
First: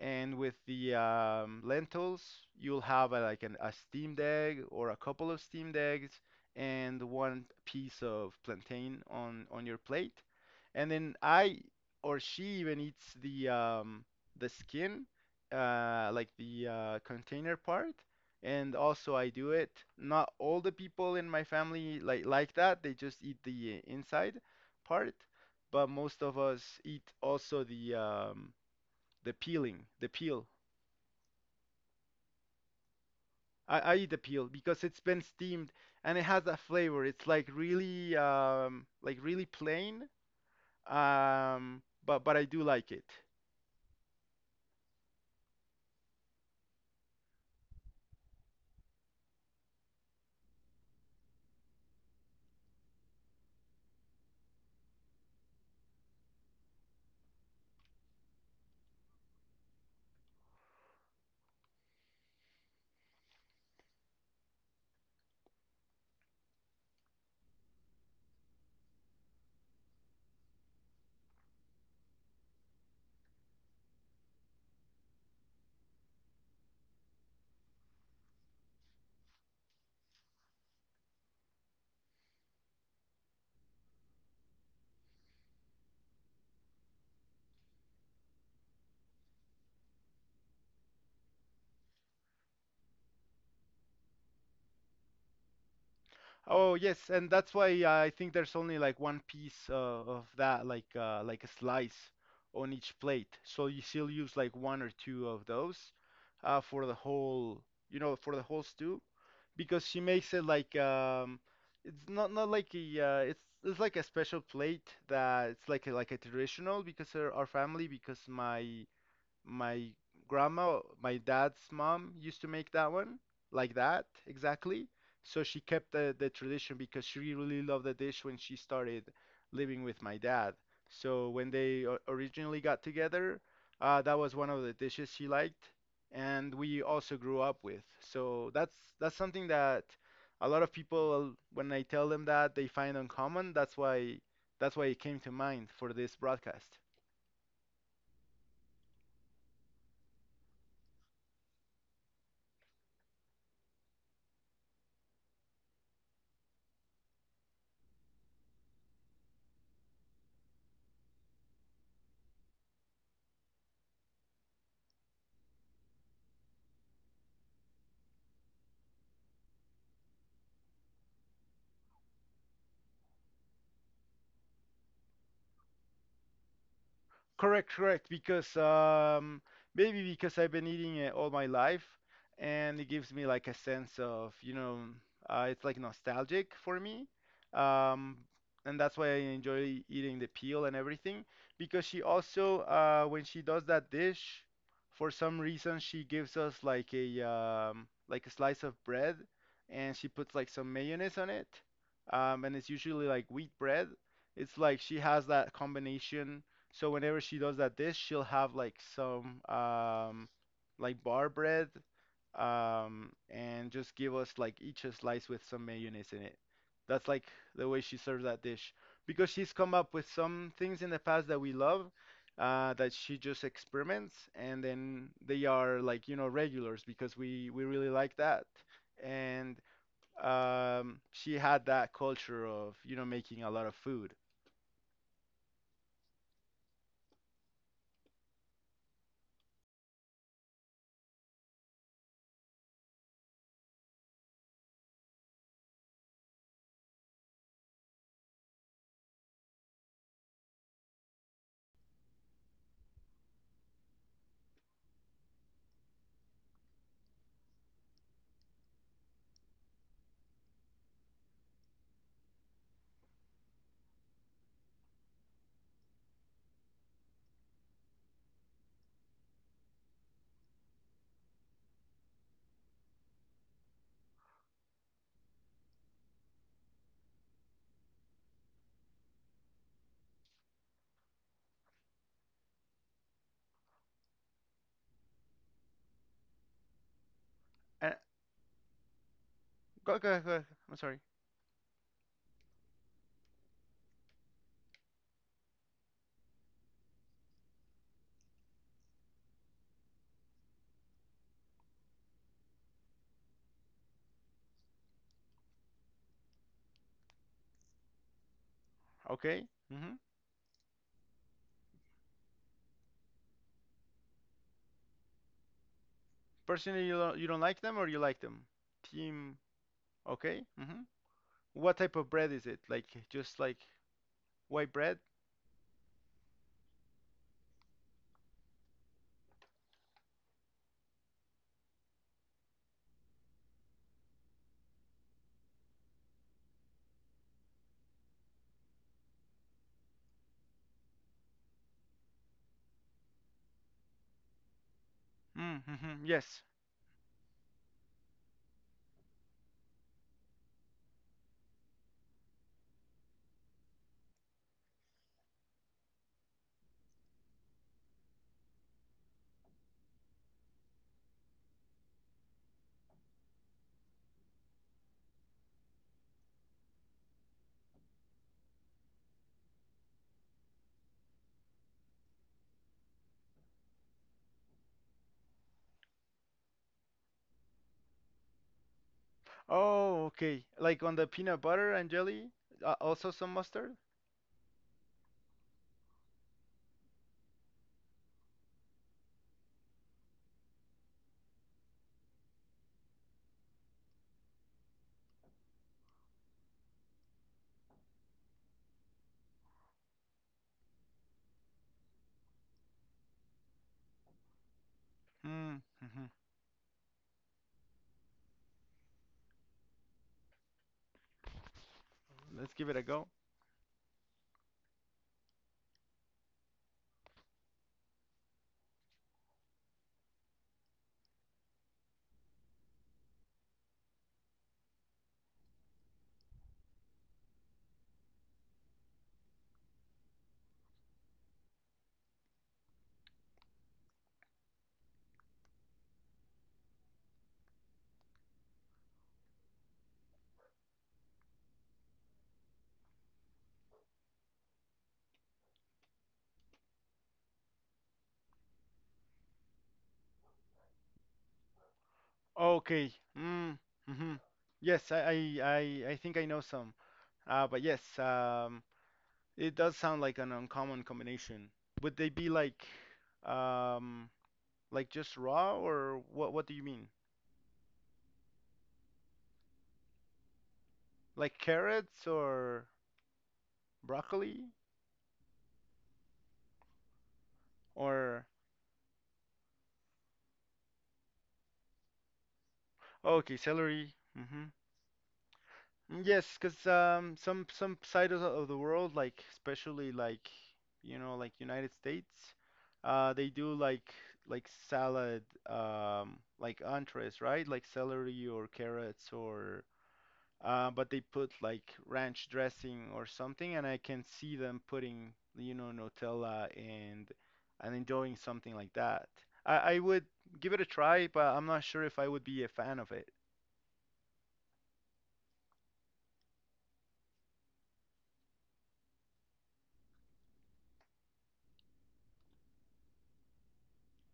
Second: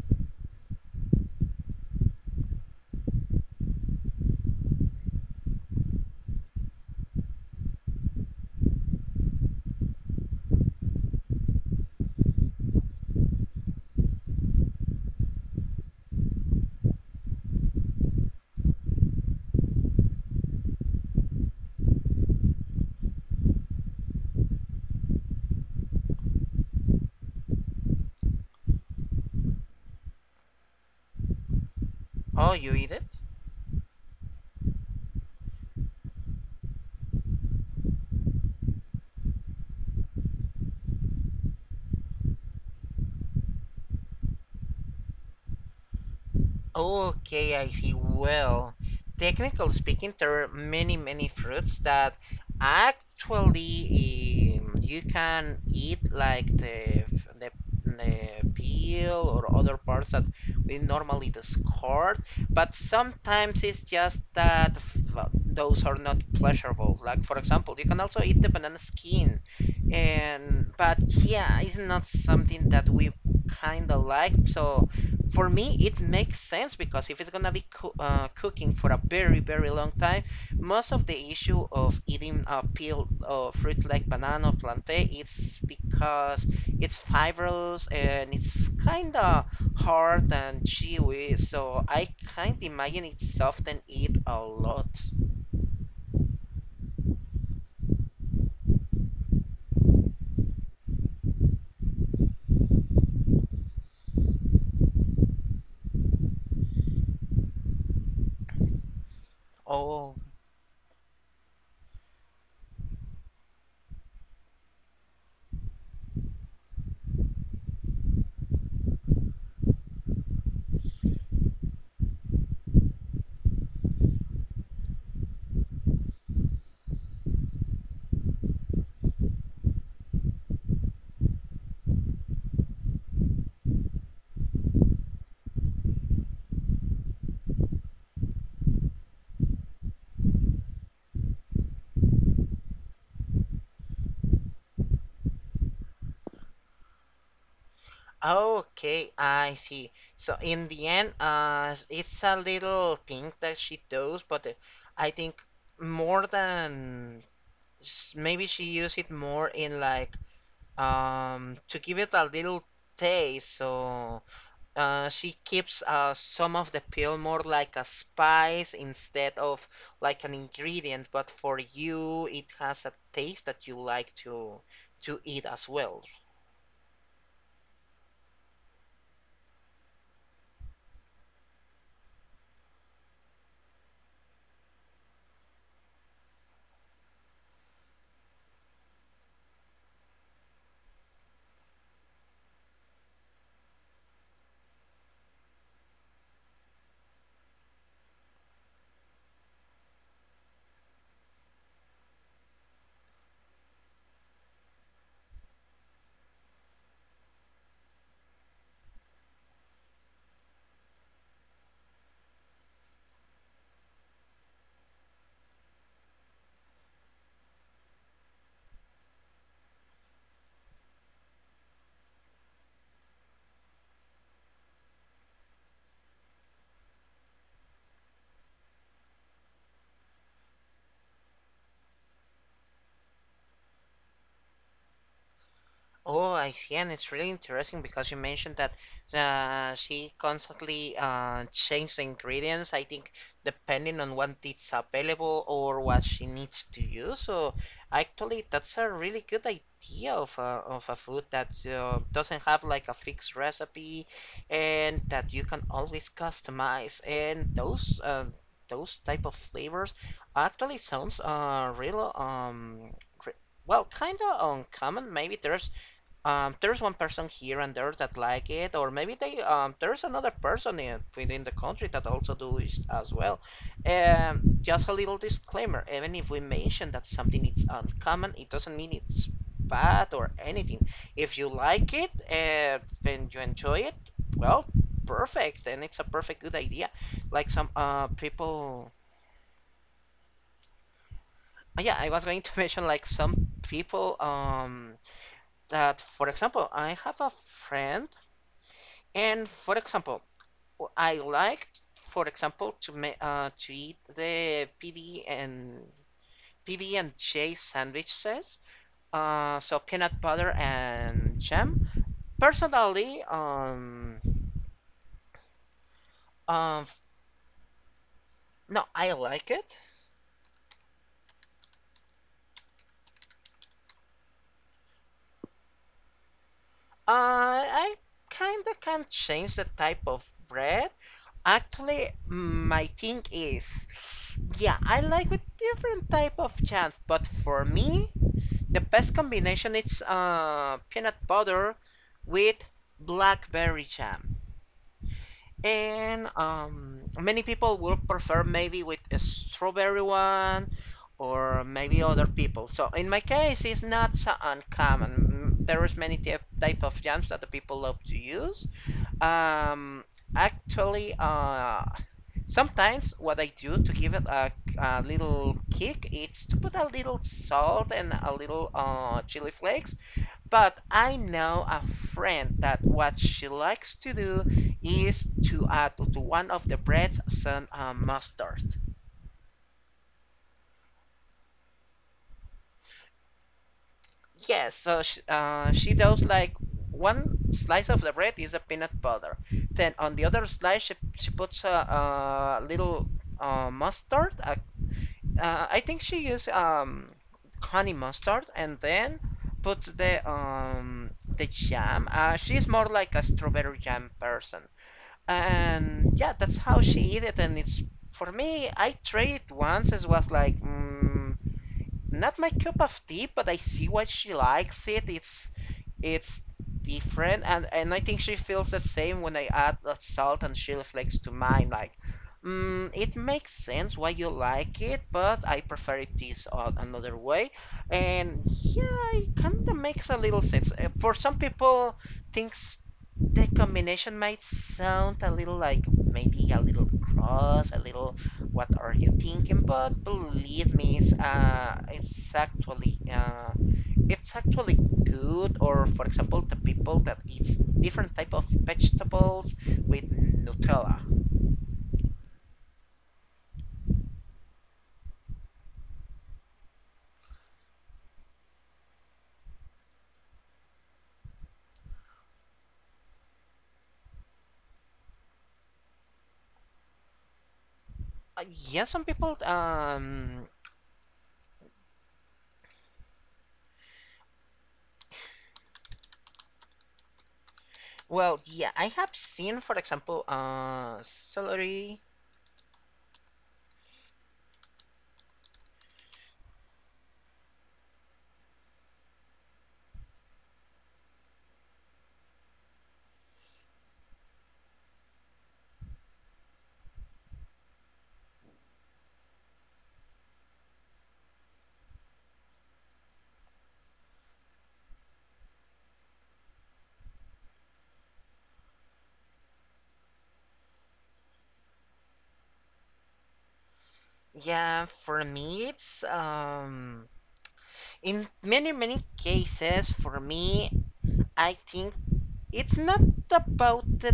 Speaker 1: And with the lentils, you'll have a, like a steamed egg or a couple of steamed eggs and one piece of plantain on your plate. And then I or she even eats the skin, like the container part. And also I do it. Not all the people in my family like that. They just eat the inside part, but most of us eat also the peeling, the peel.
Speaker 2: oh, you eat it?
Speaker 1: I eat the peel because it's been steamed and it has that flavor. It's like really plain, but I do like it.
Speaker 2: Okay, I see. Well, technically speaking, there are many, many fruits that actually you can eat, like the the peel or other parts that we normally discard. But sometimes it's just that those are not pleasurable. Like for example, you can also eat the banana skin, and but yeah, it's not something that we kind of like. So for me it makes sense because if it's gonna be cooking for a very very long time, most of the issue of eating a peel of fruit like banana or plantain it's because it's fibrous and it's kind of hard and chewy, so I can't imagine it soften it a lot.
Speaker 1: Oh yes, and that's why I think there's only like one piece of that, like a slice on each plate. So you still use like one or two of those for the whole, you know, for the whole stew, because she
Speaker 2: Oh,
Speaker 1: makes it like it's not like a it's like a special plate that it's like a traditional because our family, because my grandma, my dad's mom, used to make that one like that exactly. So she kept the tradition because she really loved the dish when she started living with my dad. So when they originally got together, that was one of the dishes she liked, and we also grew up with. So that's something that a lot of people, when I tell them that, they find uncommon. That's why it came to mind for this broadcast.
Speaker 2: okay, I see. So in the end, it's a little thing that she does, but I think more than maybe she use it more in like to give it a little taste. So she keeps some of the pill more like a spice instead of like an ingredient. But for you, it has a taste that you like to eat as well.
Speaker 1: Correct, correct. Because maybe because I've been eating it all my life, and it gives me like a sense of, you know, it's like nostalgic for me. Um, and that's why I enjoy eating the peel and everything. Because she also, when she does that dish, for some reason she gives us like a slice of bread, and she puts like some mayonnaise on it. And it's usually like wheat bread. It's like she has that combination, so whenever she does that dish, she'll have like some like bar bread, and just give us like each a slice with some mayonnaise in it. That's like the way she serves that dish. Because she's come up with some things in the past that we love, that she just experiments and then they are like, you know, regulars because we really like that. And she had that culture of, you know, making a lot of food.
Speaker 2: Oh, I see, and it's really interesting because you mentioned that she constantly changed the ingredients. I think depending on what is available or what she needs to use. So actually, that's a really good idea of of a food that doesn't have like a fixed recipe, and that you can always customize. And those type of flavors actually sounds re- Well, kind of uncommon. Maybe there's one person here and there that like it, or maybe they there's another person in within the country that also do it as well. Just a little disclaimer: even if we mention that something is uncommon, it doesn't mean it's bad or anything. If you like it and you enjoy it, well, perfect, and it's a perfect good idea. Like some
Speaker 1: And
Speaker 2: people,
Speaker 1: go, go, go. I'm sorry.
Speaker 2: ah, yeah, I was going to mention like some people that, for example, I have a friend. And for example, I like, for example, to ma to eat the PB and PB and J sandwiches.
Speaker 1: Okay.
Speaker 2: So
Speaker 1: Hmm.
Speaker 2: peanut butter and jam. Personally,
Speaker 1: Personally,
Speaker 2: um,
Speaker 1: you don't like them or you like them?
Speaker 2: no, I
Speaker 1: Team.
Speaker 2: like it.
Speaker 1: Okay. Hmm. What type of bread is it? Like just like white bread?
Speaker 2: I kind of can change the type of bread. Actually, my thing is, yeah, I like a different type of jam, but for me. The best combination is peanut butter with blackberry jam.
Speaker 1: Mm-hmm.
Speaker 2: And
Speaker 1: Yes.
Speaker 2: many people will prefer maybe with a strawberry one or maybe other people. So in my case, it's not so uncommon. Mm, there is many type of jams that the people love to use. Um, actually, sometimes what I do to give it a little kick, is to put a little salt and a little chili flakes, but I know a friend that what she likes to do is to add to one of the breads some mustard.
Speaker 1: Oh, okay. Like on the peanut butter and jelly, also some mustard?
Speaker 2: Yes, so she does like one slice of the bread is a peanut butter. Then on the other slice, she puts a little mustard. I think she used honey mustard and then puts the jam. She's more like a strawberry jam person.
Speaker 1: Mm-hmm.
Speaker 2: And yeah, that's how she eat it. And it's for me, I tried it once. It was like mm, not
Speaker 1: Let's
Speaker 2: my
Speaker 1: give it a
Speaker 2: cup of
Speaker 1: go.
Speaker 2: tea, but I see why she likes it. It's different, and I think she feels the same when I add the salt and chili flakes to mine. Like, mm, it makes sense why you like it, but I prefer it this another way. And yeah, it kind of makes a little sense. For some people, things that combination might sound a little like maybe a little cross, a little what are you thinking? But believe me, it's actually good. Or for example, the people that eats different type of vegetables with Nutella.
Speaker 1: Okay. Mm-hmm. Yes, I think I know some. But yes, it does sound like an uncommon combination. Would they be like, um, like just raw or what do you mean?
Speaker 2: Yeah, some people
Speaker 1: Like carrots or broccoli or
Speaker 2: Well, yeah, I have seen, for example, celery.
Speaker 1: oh, okay, celery. Mhm. Yes, because some side of the world, like especially like you know, like United States, uh, they do like salad like entrees, right? Like celery or carrots or but they put like ranch dressing or something, and I can see them putting, you know, Nutella and enjoying something like that. I would give it a try, but I'm not sure if I would be a fan of it.
Speaker 2: Yeah, for me, it's in many many cases for me I think it's not about the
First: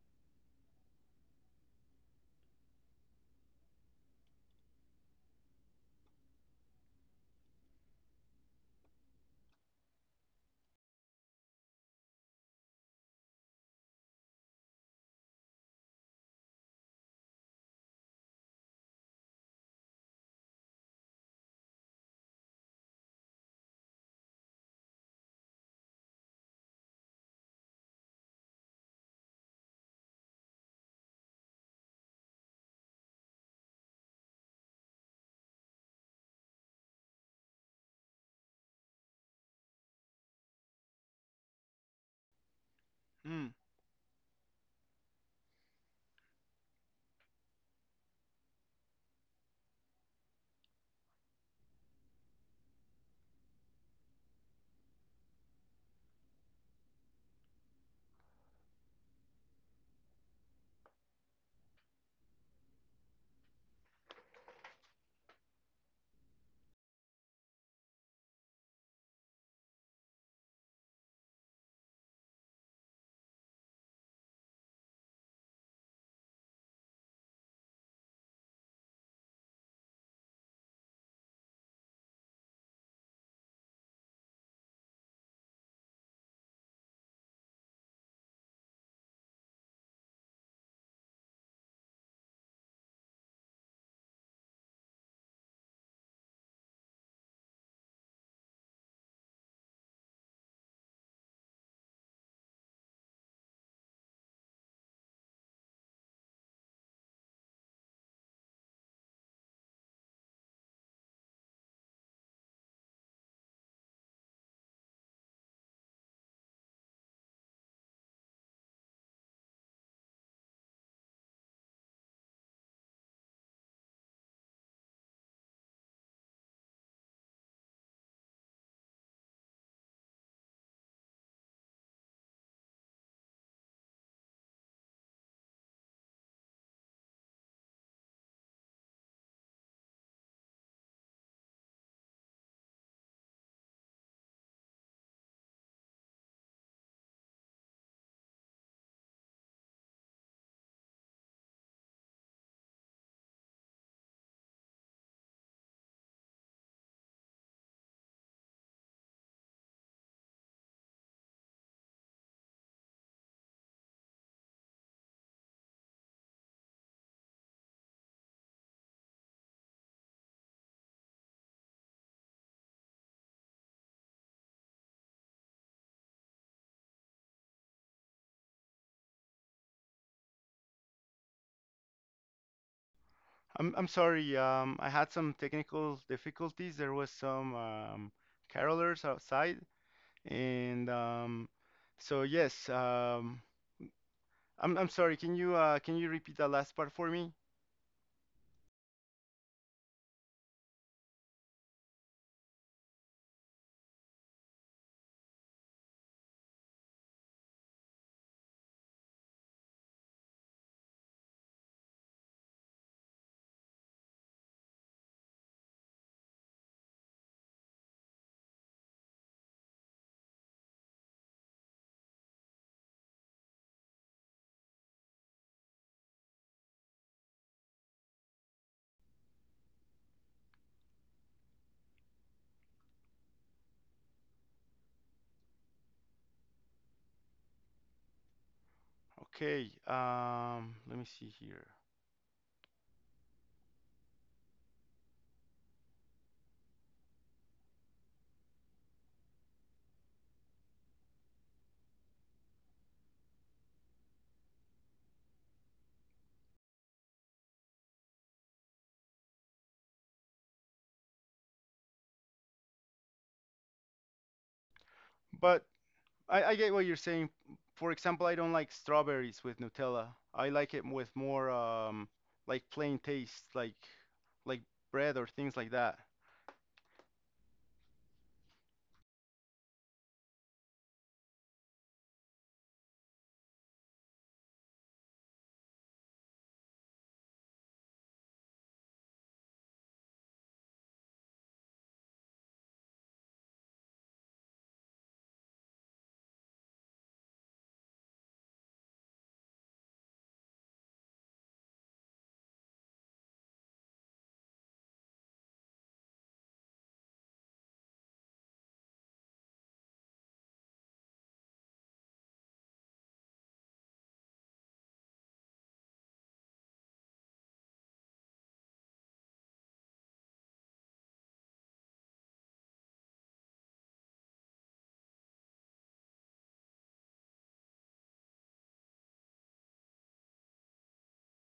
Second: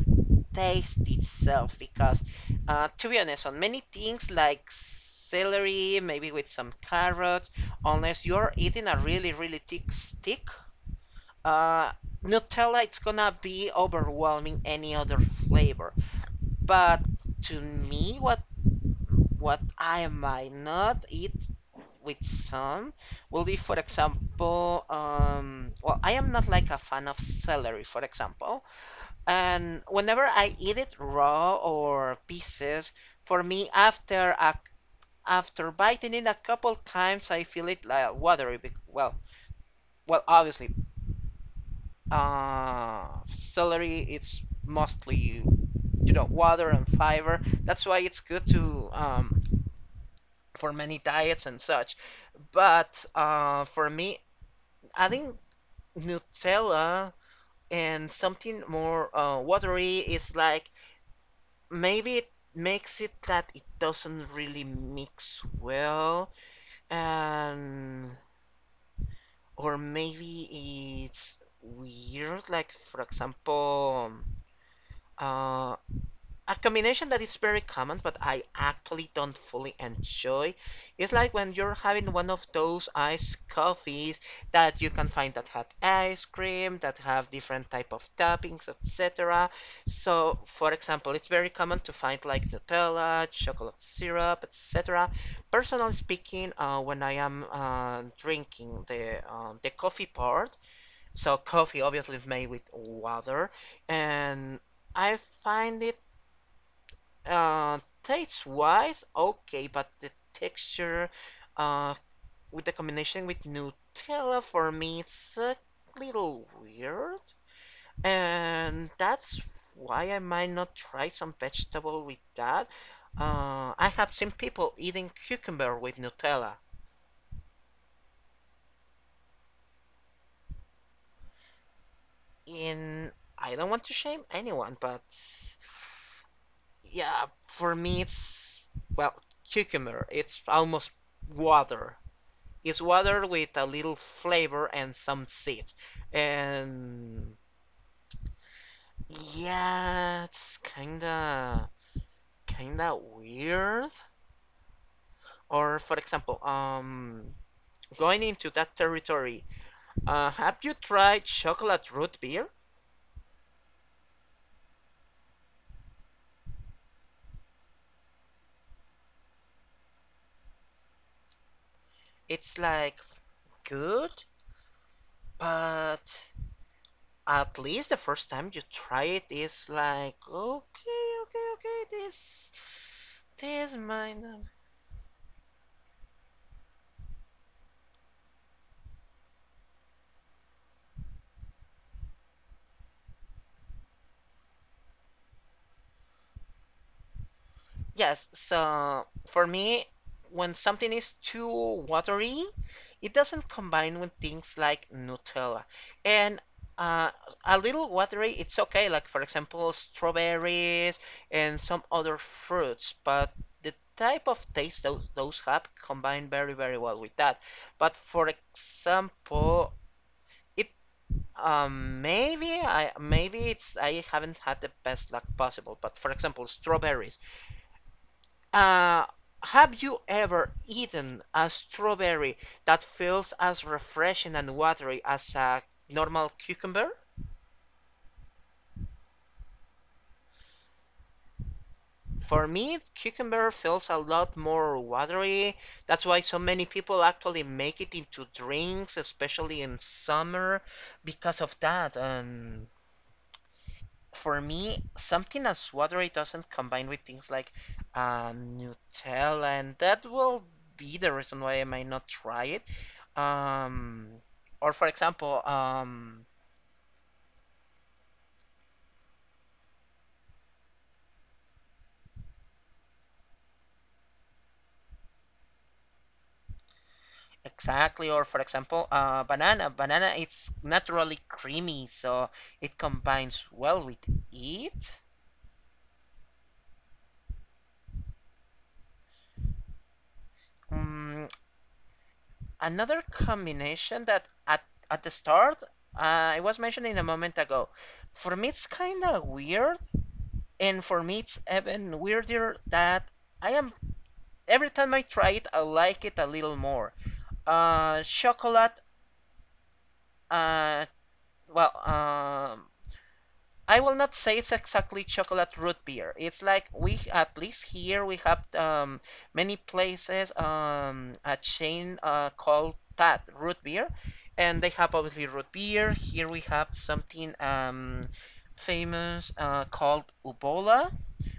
Speaker 2: taste itself because to be honest on many things like celery maybe with some carrots unless you're eating a really really thick stick, uh, Nutella it's gonna be overwhelming any other flavor, but to me what I might not eat with some will be, for example, well, I am not like a fan of celery, for example. And whenever I eat it raw or pieces, for me, after biting it a couple times, I feel it like watery. Well, well, obviously,
Speaker 1: Mm.
Speaker 2: celery it's mostly you know water and fiber. That's why it's good to for many diets and such. But for me, adding Nutella and something more watery is like maybe it makes it that it doesn't really mix well, and or maybe it's weird like for example uh, a combination that is very common, but I actually don't fully enjoy. It's like when you're having one of those iced coffees that you can find that had ice cream, that have different type of toppings, etc. So, for example, it's very common to find like Nutella, chocolate syrup, etc. Personally speaking, when I am drinking the coffee part, so coffee obviously is made with water, and I find it taste wise, okay, but the texture, uh, with the combination with Nutella for me, it's a little weird. And that's why I might not try some vegetable with that. I have seen people eating cucumber with Nutella. In I don't want to shame anyone, but yeah, for me it's well, cucumber. It's almost water. It's water with a little flavor and some seeds. And yeah, it's kinda weird. Or for example, going into that territory, have you tried chocolate root beer? It's like good, but at least the first time you try it is like okay, okay, okay, this
Speaker 1: I'm
Speaker 2: this
Speaker 1: I'm
Speaker 2: might
Speaker 1: sorry.
Speaker 2: not.
Speaker 1: I had some technical difficulties. There was some carolers outside, and so yes. I'm sorry. Can you repeat that last part for me?
Speaker 2: Yes, so for me, when something is too watery, it doesn't combine with things like Nutella. And uh, a little watery, it's okay, like for example, strawberries and some other fruits, but the type of taste those have combine very, very well with that. But for example, it maybe I maybe it's I haven't had the best luck possible, but for example, strawberries. Uh, have you ever eaten a strawberry that feels as refreshing and watery as a normal cucumber?
Speaker 1: Okay. Let me see here.
Speaker 2: For me, cucumber feels a lot more watery. That's why so many people actually make it into drinks, especially in summer, because of that. And for me, something as watery doesn't combine with things like Nutella, and that will be the reason why I might not try it. Um, or for example,
Speaker 1: But I get what you're saying. For example, I don't like strawberries with Nutella. I like it with more like plain taste, like bread or things like that.
Speaker 2: exactly, or for example, banana. Banana, it's naturally creamy, so it combines well with it. Mm, another combination that at the start I was mentioning a moment ago. For me, it's kind of weird. And for me, it's even weirder that I am every time I try it, I like it a little more. Chocolate. Uh, well, um, I will not say it's exactly chocolate root beer. It's like we, at least here, we have many places, a chain called that root beer, and they have obviously root beer. Here we have something famous called Ubola,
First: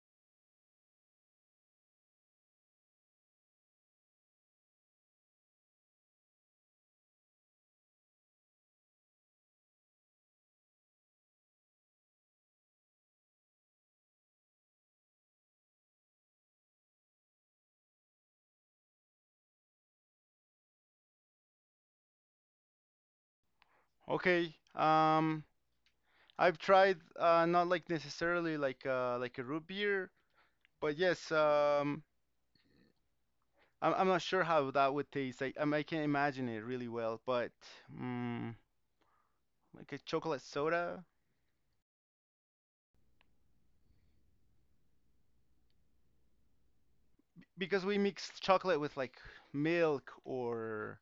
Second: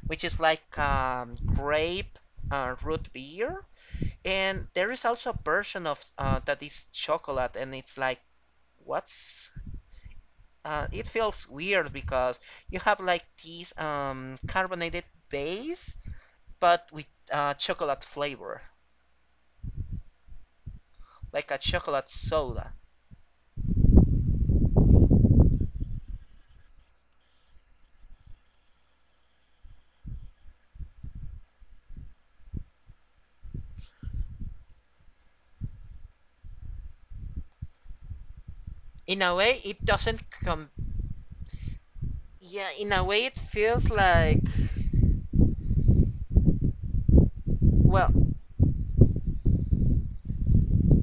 Speaker 2: which is like grape root beer. And there is also a version of that is chocolate, and it's like what's it feels weird because you have like this carbonated base, but with chocolate flavor, like a chocolate soda.
Speaker 1: Okay. I've tried uh, not like necessarily like uh, like a root beer, but yes, I'm not sure how that would taste. I can't imagine it really well, but mm,
Speaker 2: In a way, it
Speaker 1: like a
Speaker 2: doesn't
Speaker 1: chocolate
Speaker 2: come.
Speaker 1: soda,
Speaker 2: Yeah, in a way, it feels like
Speaker 1: because we
Speaker 2: well,
Speaker 1: mix chocolate with like milk or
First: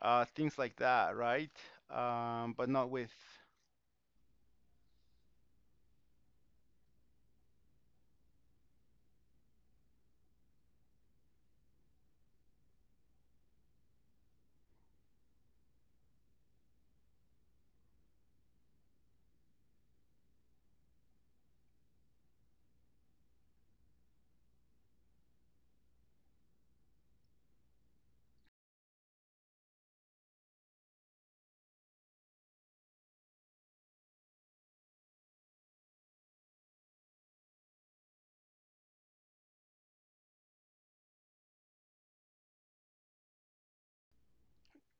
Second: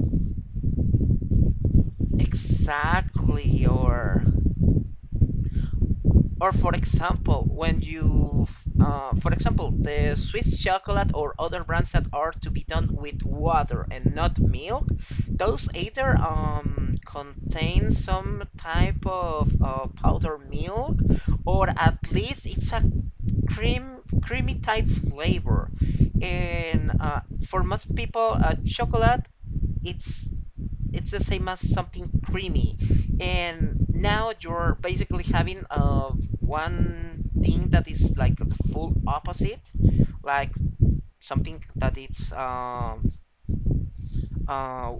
Speaker 1: things like that, right? But not with,
Speaker 2: exactly. Or for example, for example, the Swiss chocolate or other brands that are to be done with water and not milk, those either contain some type of powder milk, or at least it's a creamy type flavor. And for most people, chocolate it's it's the same as something creamy. And now you're basically having one thing that is like the full opposite, like something that it's uh,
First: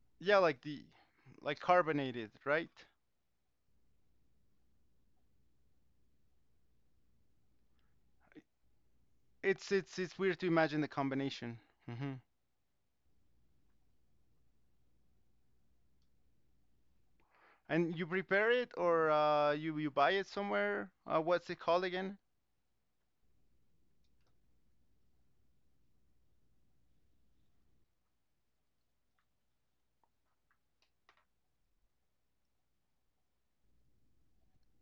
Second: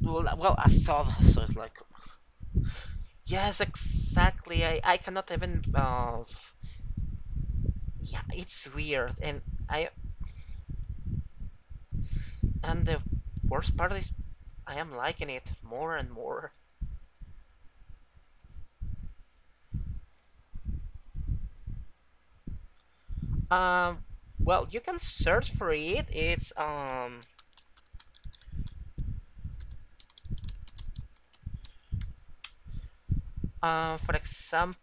Speaker 2: well,
Speaker 1: yeah,
Speaker 2: well
Speaker 1: like
Speaker 2: a
Speaker 1: the,
Speaker 2: soda. So it's
Speaker 1: like
Speaker 2: like
Speaker 1: carbonated, right?
Speaker 2: yes, exactly. I cannot even yeah, it's weird.
Speaker 1: It's
Speaker 2: I
Speaker 1: it's weird to imagine the combination. Hmm.
Speaker 2: and the worst part is I am liking it more and more.
Speaker 1: And you prepare it or you you buy it somewhere? What's it called again?
Speaker 2: Um, you can search for it. It's For example,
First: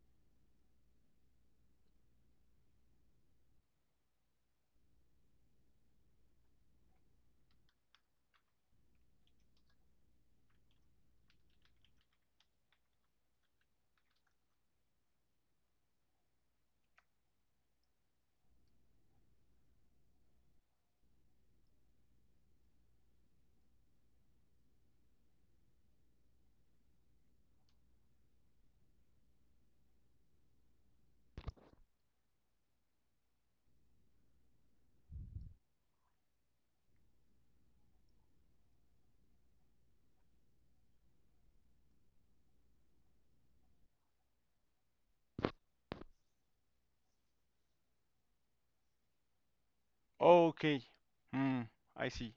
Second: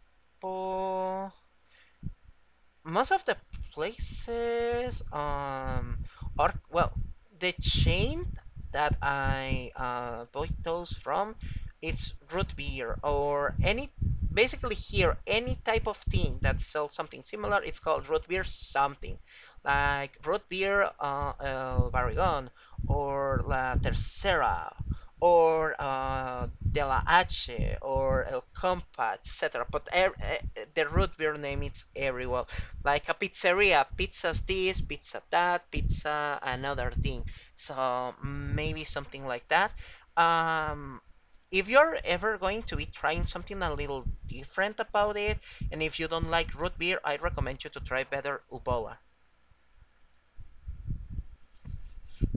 Speaker 2: most of the places are, well, the chain that I bought those from, it's root beer, or any, basically here any type of thing that sells something similar, it's called root beer something, like root beer El Barrigón, or La Tercera, or De La H, or El Compa, etc., the root beer name is everywhere, like a pizzeria, pizza's this, pizza that, pizza another thing. So maybe something like that. um, if you're ever going to be trying something a little different about it, and if you don't like root beer, I recommend you to try better Ubola.
Speaker 1: Okay. Hmm. I see.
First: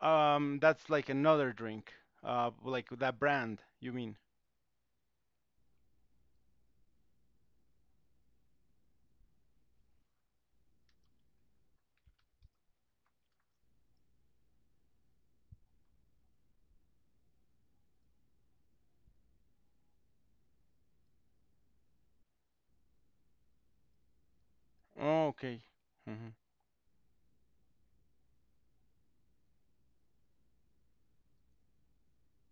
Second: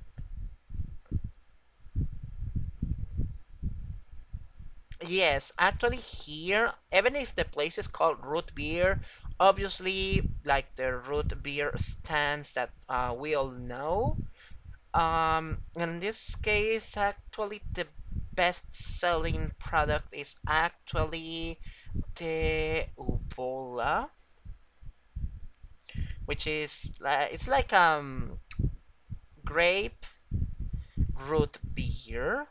Speaker 1: That's like another drink. Like that brand, you mean?
Speaker 2: Yes, actually here, even if the place is called root beer, obviously like the root beer stands that we all know. In this case, actually, the best-selling product is actually the Ubola,
Speaker 1: Okay. Hmm.
Speaker 2: which is like grape root beer.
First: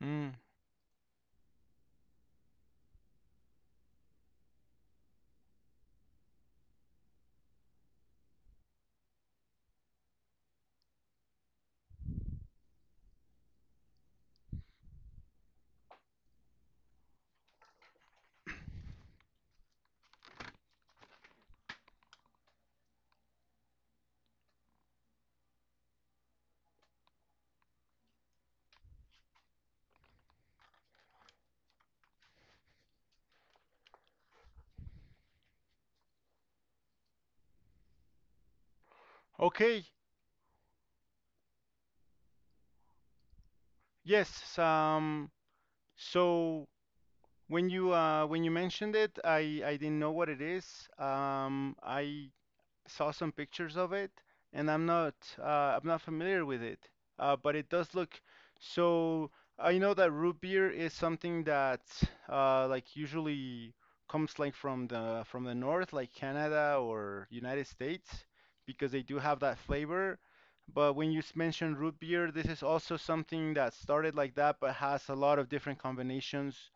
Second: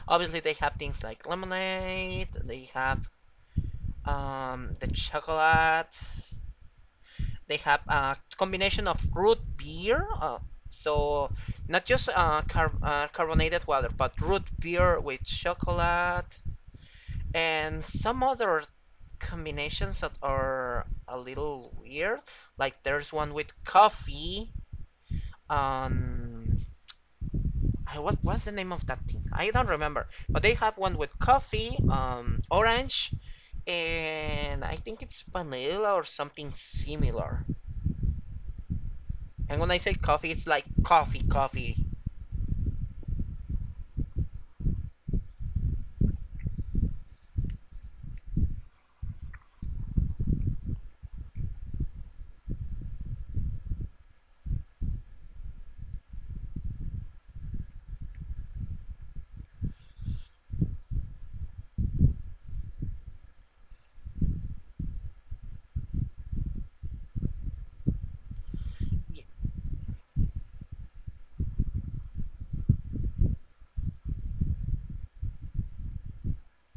Speaker 1: Mm.
Speaker 2: Obviously, they have things like lemonade. They have the chocolate. They have a combination of root beer. So, not just carbonated water, but root beer with chocolate and some other combinations that are a little weird. Like there's one with coffee. Um, what was the name of that thing? I don't remember. But they have one with coffee, orange, and I think it's vanilla or something similar. And when I
Speaker 1: Okay.
Speaker 2: say coffee, it's like coffee, coffee.
Speaker 1: Yes. So. When you mentioned it, I didn't know what it is. I saw some pictures of it, and I'm not familiar with it. But it does look so. I know that root beer is something that like usually comes like from the north, like Canada or United States, because they do have that flavor. But when you mention root beer, this is also something that started like that, but has a lot of different combinations,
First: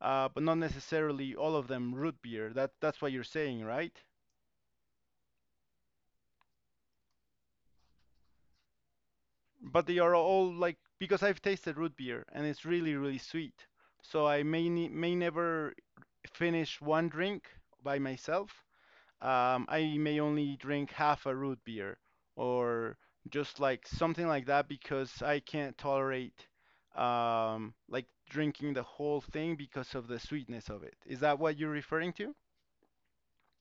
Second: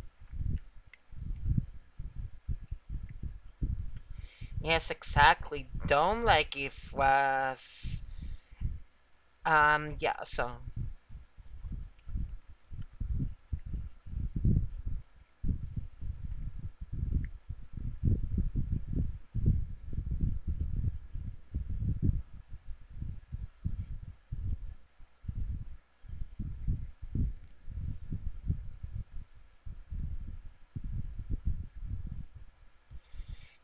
Speaker 1: but not necessarily all of them root beer. That that's what you're saying, right?
Speaker 2: Yes, exactly. Don't like if was.
Speaker 1: But they
Speaker 2: Um,
Speaker 1: are
Speaker 2: yeah,
Speaker 1: all
Speaker 2: so.
Speaker 1: like, because I've tasted root beer and it's really really sweet. So I may may never finish one drink by myself. I may only drink half a root beer or just like something like that because I can't tolerate like drinking the whole thing because of the sweetness of it. Is that what you're referring to?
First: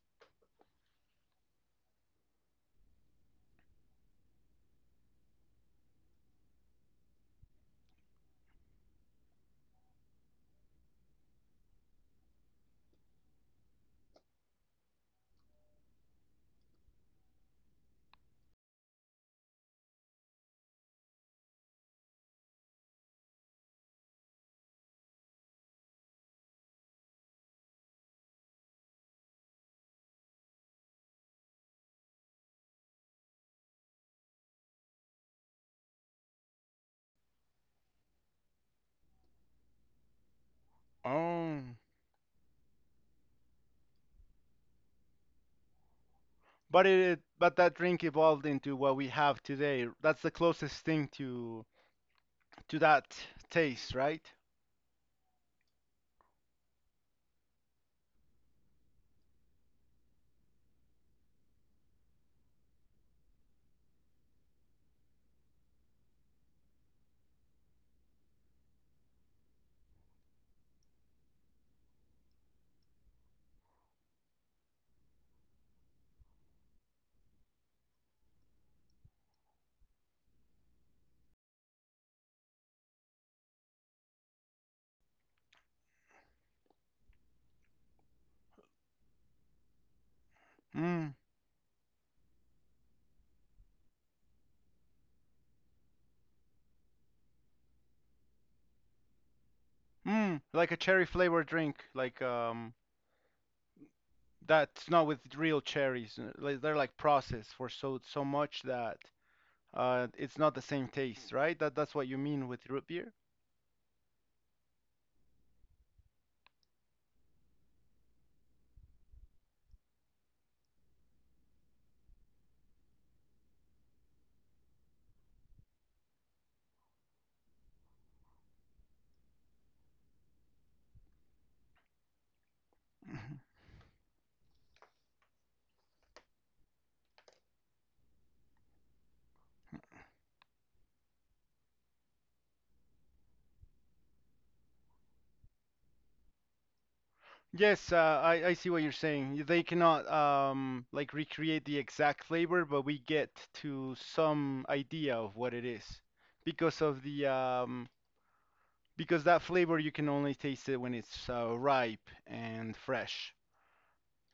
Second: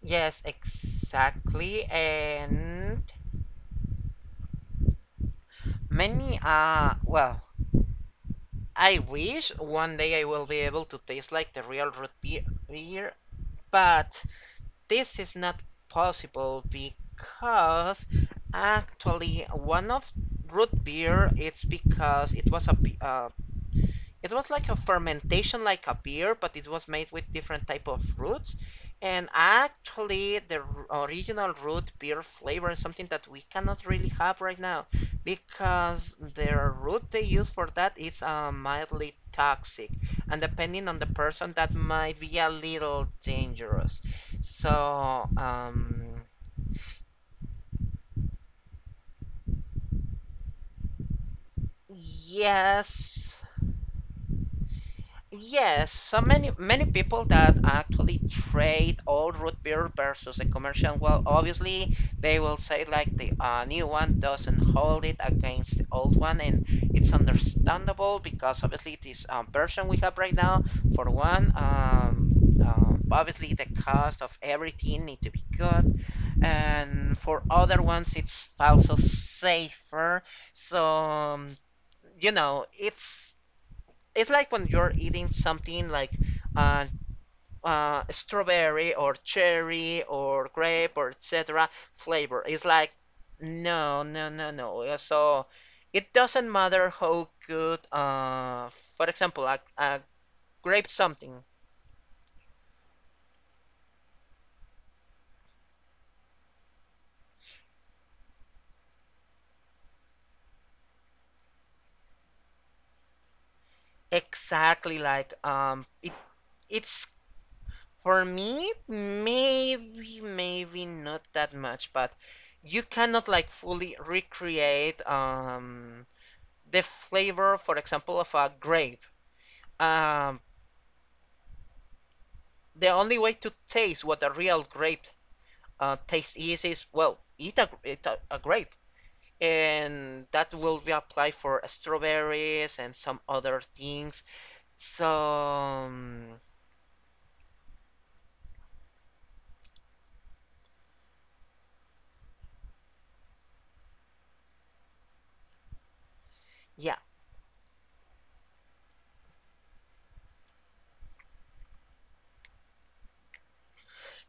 Speaker 2: Yes, exactly. And many well, I wish one day I will be able to taste like the real root beer, beer, but this is not possible because actually one of root beer, it's because it was a uh, it was like a fermentation, like a beer, but it was made with different type of roots. And actually the original root beer flavor is something that we cannot really have right now, because the root they use for that is mildly toxic, and depending on the person
Speaker 1: Oh,
Speaker 2: that might be a little dangerous, so
Speaker 1: but it, but that drink evolved into what we have today. That's the closest thing to that
Speaker 2: yes.
Speaker 1: taste, right?
Speaker 2: Yes, so many, many people that actually trade old root beer versus a commercial one, obviously they will say like the new one doesn't hold it against the old one, and it's understandable because obviously this version we have right now, for one, obviously the cost of everything need to be good, and for other ones it's also safer. So you know, it's like when you're eating something like uh, strawberry, or cherry, or grape,
Speaker 1: Mm,
Speaker 2: or etc. flavor. It's like no, no, no, no. So, it doesn't matter how good, for example, a
Speaker 1: mm, like a
Speaker 2: grape
Speaker 1: cherry flavored
Speaker 2: something.
Speaker 1: drink, like that's not with real cherries. Uh, like, they're like processed for so so much that it's not the same taste, right? That that's what you mean with root beer.
Speaker 2: Exactly, like it's for me maybe not that much, but you cannot like fully recreate the flavor, for example, of a grape. Um, the only way to taste what a real grape taste is well, a grape, and that will be applied for strawberries and some other things. So
Speaker 1: Yes, I see what you're saying. They cannot like recreate the exact flavor, but we get to some idea of what it is because
Speaker 2: yeah,
Speaker 1: of the because that flavor you can only taste it when it's ripe and fresh.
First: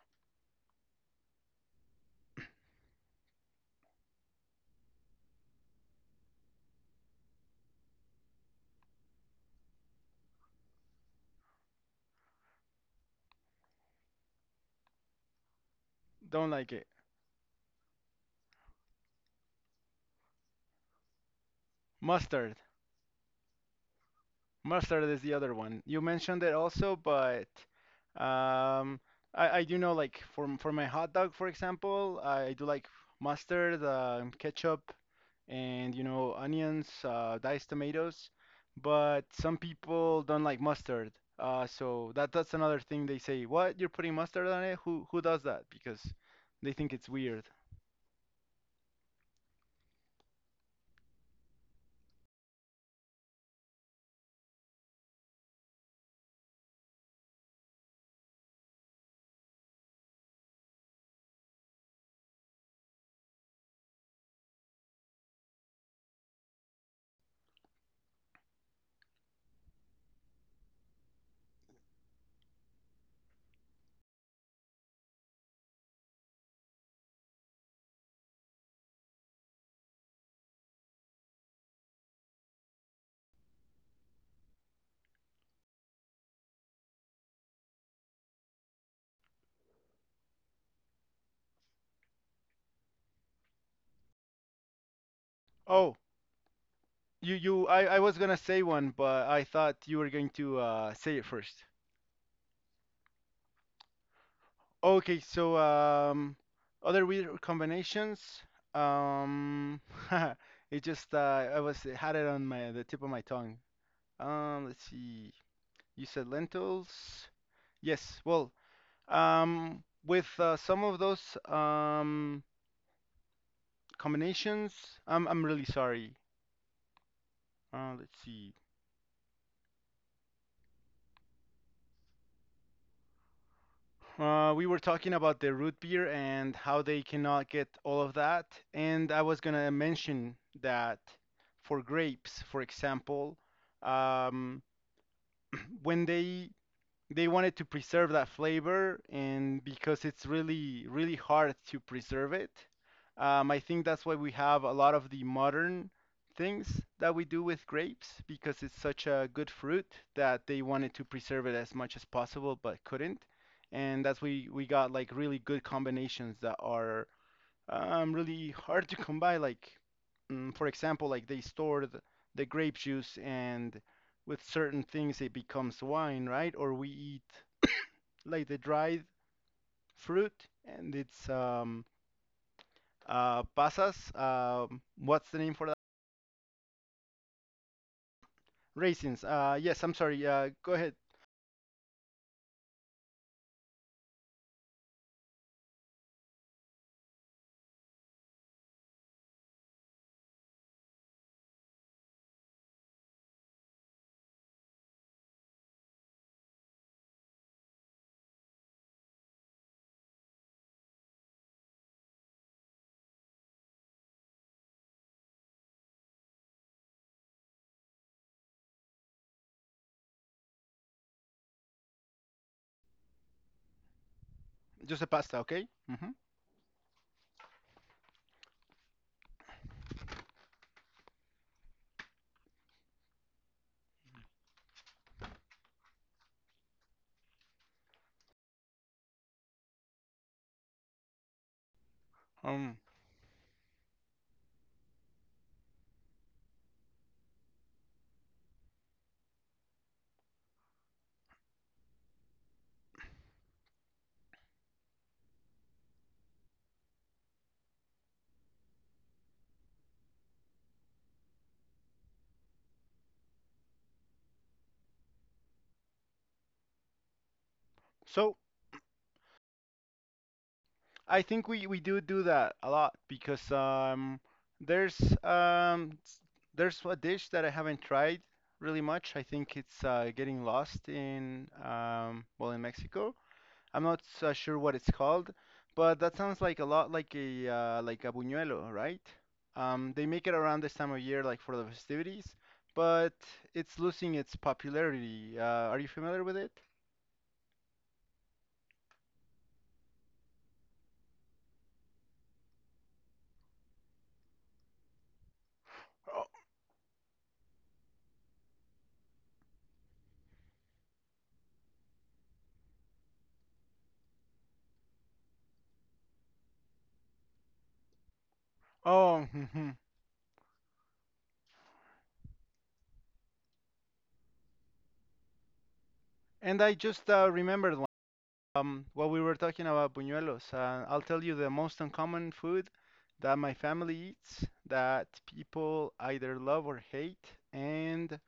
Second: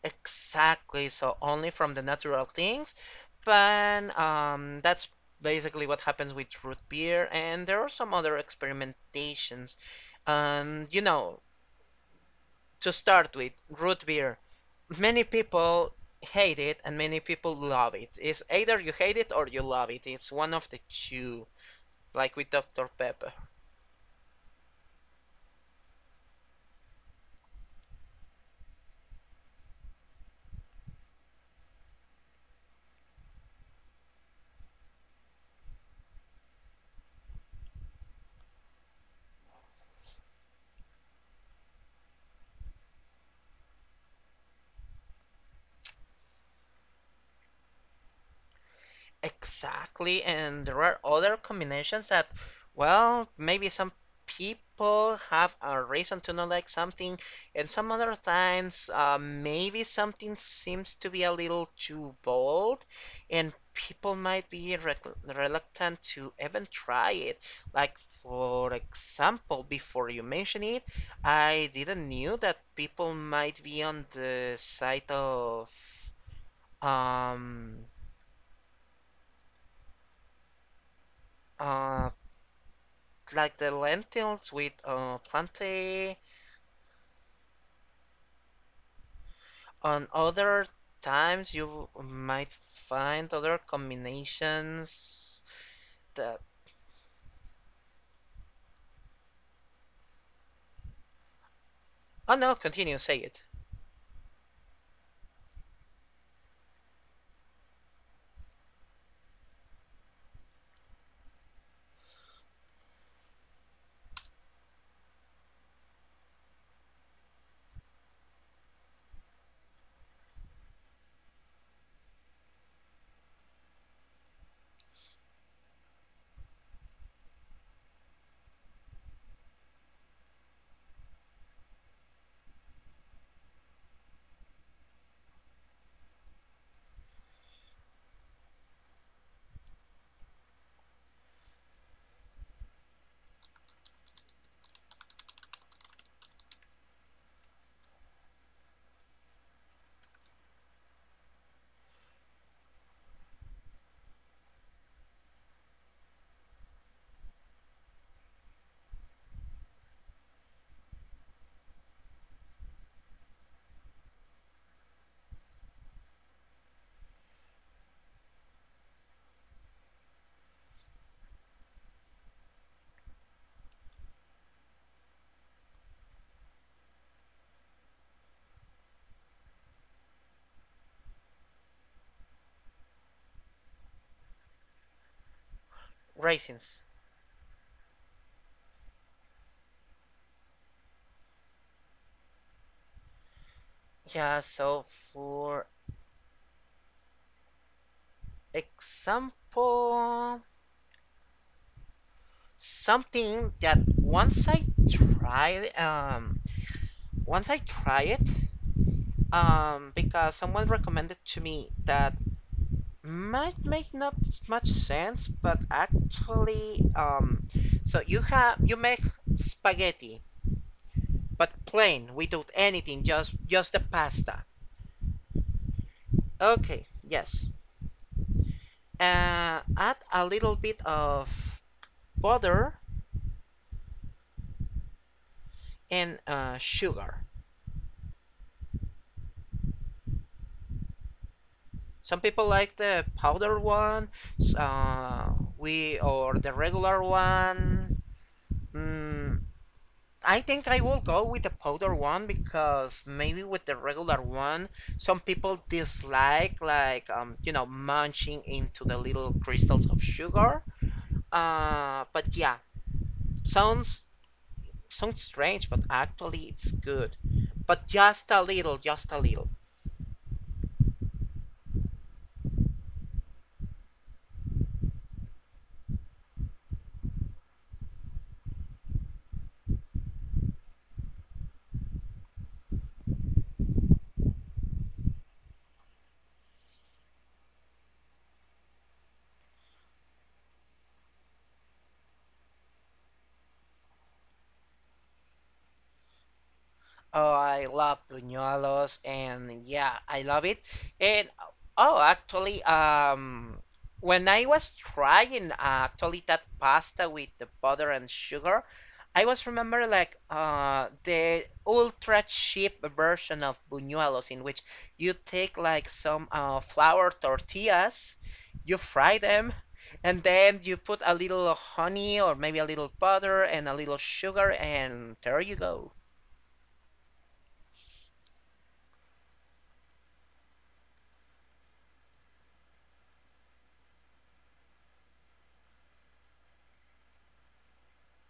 Speaker 2: exactly. So only from the natural things, but that's basically what happens with root beer, and there are some other experimentations. And you know, To start with, root beer. Many people
Speaker 1: Don't
Speaker 2: hate
Speaker 1: like
Speaker 2: it
Speaker 1: it.
Speaker 2: and many people love it. It's either you hate it or you love it. It's one of the two, like with
Speaker 1: Mustard.
Speaker 2: Dr. Pepper.
Speaker 1: Mustard is the other one. You mentioned it also, but um, I do know like for for my hot dog, for example, I do like mustard, ketchup, and you know onions, diced tomatoes. But some people don't like mustard. So that that's another thing they say. What? You're putting mustard on it? Who does that? Because they think it's weird.
Speaker 2: Exactly, and there are other combinations that, well, maybe some people have a reason to not like something, and some other times, maybe something seems to be a little too bold, and people might be rec reluctant to even try it. Like, for example, before you mention it, I didn't knew that people might be on the side of, um, uh, like the lentils with plantain. On other times, you might find other combinations
Speaker 1: Oh,
Speaker 2: that.
Speaker 1: you I was gonna say one, but I thought you were going to say it first.
Speaker 2: Oh no, continue, say it.
Speaker 1: Okay, so other weird combinations. Um, it just I was had it on my the tip of my tongue. Let's see. You said lentils. Yes. Well, with some of those um combinations, I'm really sorry. Let's see. We were talking about the root beer and how they cannot get all of that. And I was gonna mention that for grapes, for example, um, when they wanted to preserve that flavor, and because it's really, really hard to preserve it, I think that's why we have a lot of the modern things that we do with grapes, because it's such a good fruit that they wanted to preserve it as much as possible but couldn't. And that's why we got like really good combinations that are really hard to come by. Like, mm, for example, like they store the grape juice, and with certain things it becomes wine, right? Or we eat like the dried fruit, and it's um, pasas. What's the name for that?
Speaker 2: Raisins.
Speaker 1: Raisins. Yes, I'm sorry. Go ahead.
Speaker 2: Yeah, so for example, something that tried, um, once I tried it, because someone recommended to me that might make not much sense, but actually, so you make spaghetti, but plain without anything, just the pasta.
Speaker 1: Just a pasta, okay?
Speaker 2: Okay, yes. Add a little bit of butter and sugar. Some people like
Speaker 1: Um,
Speaker 2: the powder one, uh, we or the regular one. Mm, I think I will go with the powder one because maybe with the regular one, some people dislike munching into the little crystals of sugar. But yeah, sounds sounds strange, but actually it's good. But just
Speaker 1: so
Speaker 2: a little, just a little.
Speaker 1: I think we do do that a lot because there's um, s- there's a dish that I haven't tried really much. I think it's getting lost in well, in Mexico. I'm not so sure what it's called, but that sounds like a lot like a buñuelo, right? They make it around this time of year, like for the festivities, but it's losing its popularity. Are you familiar with it?
Speaker 2: Oh, I love buñuelos, and yeah, I love it. And oh, actually, when I was trying actually
Speaker 1: Oh,
Speaker 2: that pasta with the butter and sugar, I was remember like the ultra cheap version of buñuelos in which you take like some flour tortillas, you fry
Speaker 1: oh,
Speaker 2: them, and then you put a little honey or maybe a little butter and a little sugar, and there you go.
Speaker 1: and I just remembered. Well, we were talking about buñuelos. I'll tell you the most uncommon food that my family eats, that people either love or hate, and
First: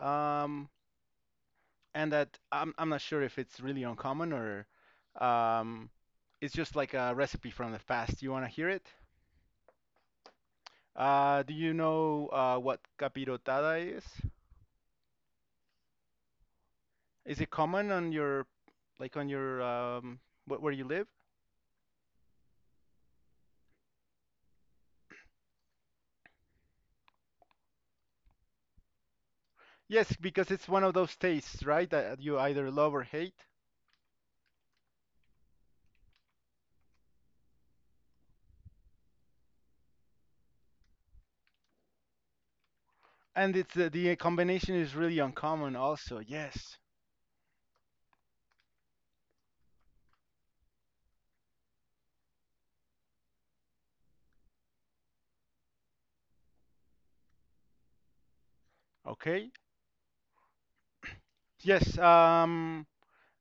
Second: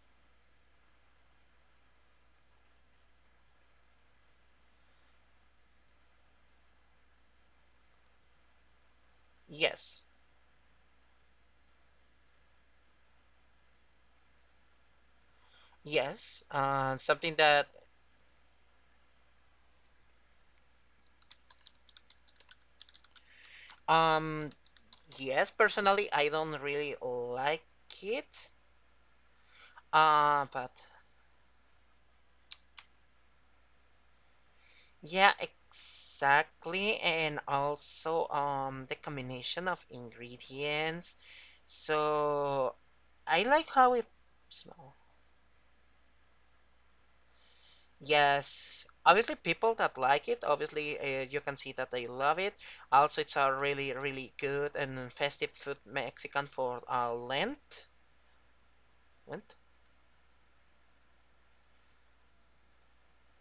Speaker 1: um, and that I'm not sure if it's really uncommon or um, it's just like a recipe from the past. You want to hear it?
Speaker 2: Yes.
Speaker 1: Do you know what capirotada is?
Speaker 2: Yes, something
Speaker 1: Is it
Speaker 2: that,
Speaker 1: common on your like on your where you live?
Speaker 2: um, yes, personally, I don't really like it.
Speaker 1: Yes, because it's
Speaker 2: But
Speaker 1: one of those tastes, right? That you either love or hate.
Speaker 2: yeah, exactly. And also, the combination of ingredients. So I
Speaker 1: And
Speaker 2: like
Speaker 1: it's
Speaker 2: how it
Speaker 1: the combination
Speaker 2: smells.
Speaker 1: is really uncommon also. Yes.
Speaker 2: Yes, obviously, people that like it, obviously, you can see that they love it. Also, it's a really, really good and festive food Mexican for Lent.
Speaker 1: Okay.
Speaker 2: Lent?
Speaker 1: Yes.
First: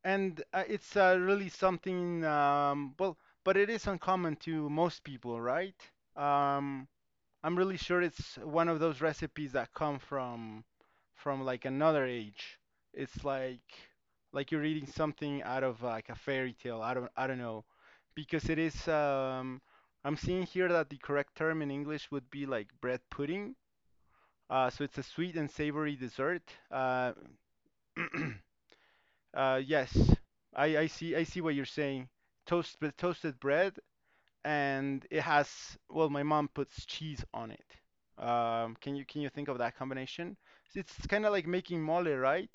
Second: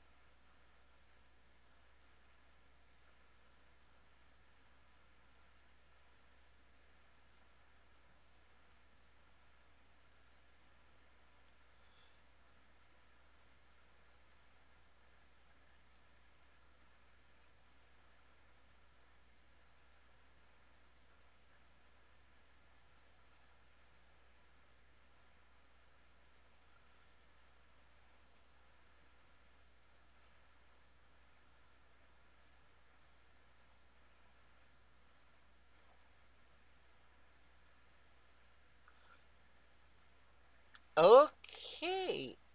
Speaker 1: And it's really something well, but it is uncommon to most people, right? Um I'm really sure it's one of those recipes that come from like another age. It's like you're reading something out of like a fairy tale. I don't know because it is I'm seeing here that the correct term in English would be like bread pudding. So it's a sweet and savory dessert. Uh, yes, I see. I see what you're saying. Toast, but toasted bread, and it has. Well, my mom puts cheese on it. Can you think of that combination? It's kind of like making mole,
Speaker 2: Okay.
Speaker 1: right?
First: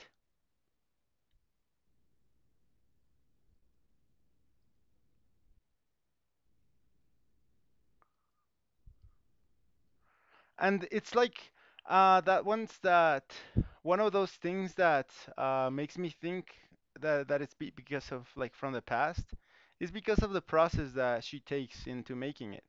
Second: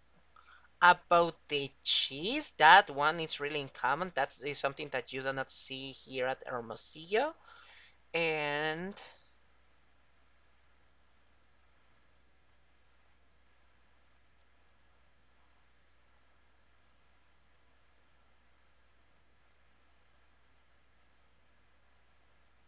Speaker 2: About the cheese, that one is really uncommon. That is something that you do not see here at Hermosillo. And
Speaker 1: And it's like that one's that one of those things that makes me think that that it's be because of like from the past is because of the process that she takes into making it.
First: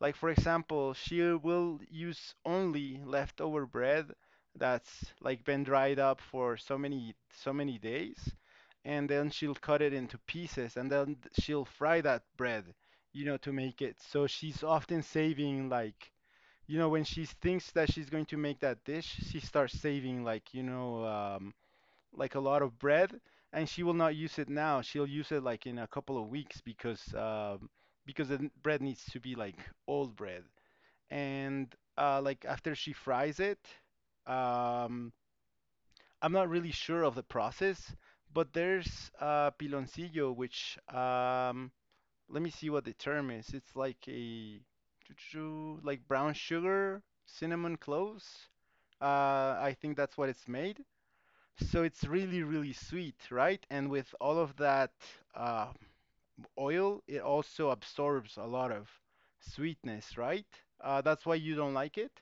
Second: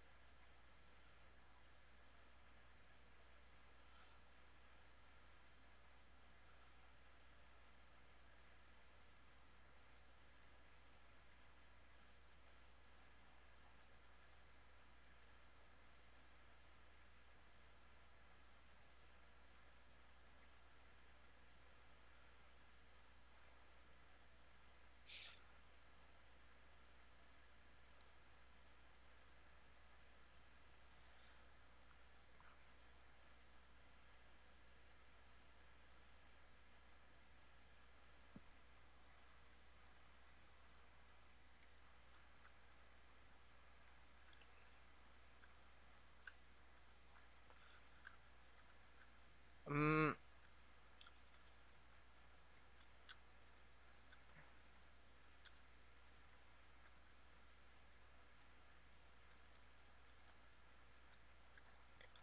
Speaker 1: Like, for example, she will use only leftover bread that's like been dried up for so many so many days, and then she'll cut it into pieces and then she'll fry that bread, you know, to make it. So she's often saving like, you know, when she thinks that she's going to make that dish, she starts saving like, you know, like a lot of bread, and she will not use it now. She'll use it like in a couple of weeks because bread needs to be like old bread. And like after she fries it, um, I'm not really sure of the process, but there's piloncillo, which let me see what the term is. It's like a like brown sugar, cinnamon cloves. I think
Speaker 2: mm
Speaker 1: that's what it's made. So it's really, really sweet, right? And with all of that uh, oil, it also absorbs a lot of sweetness, right? That's why you don't like it?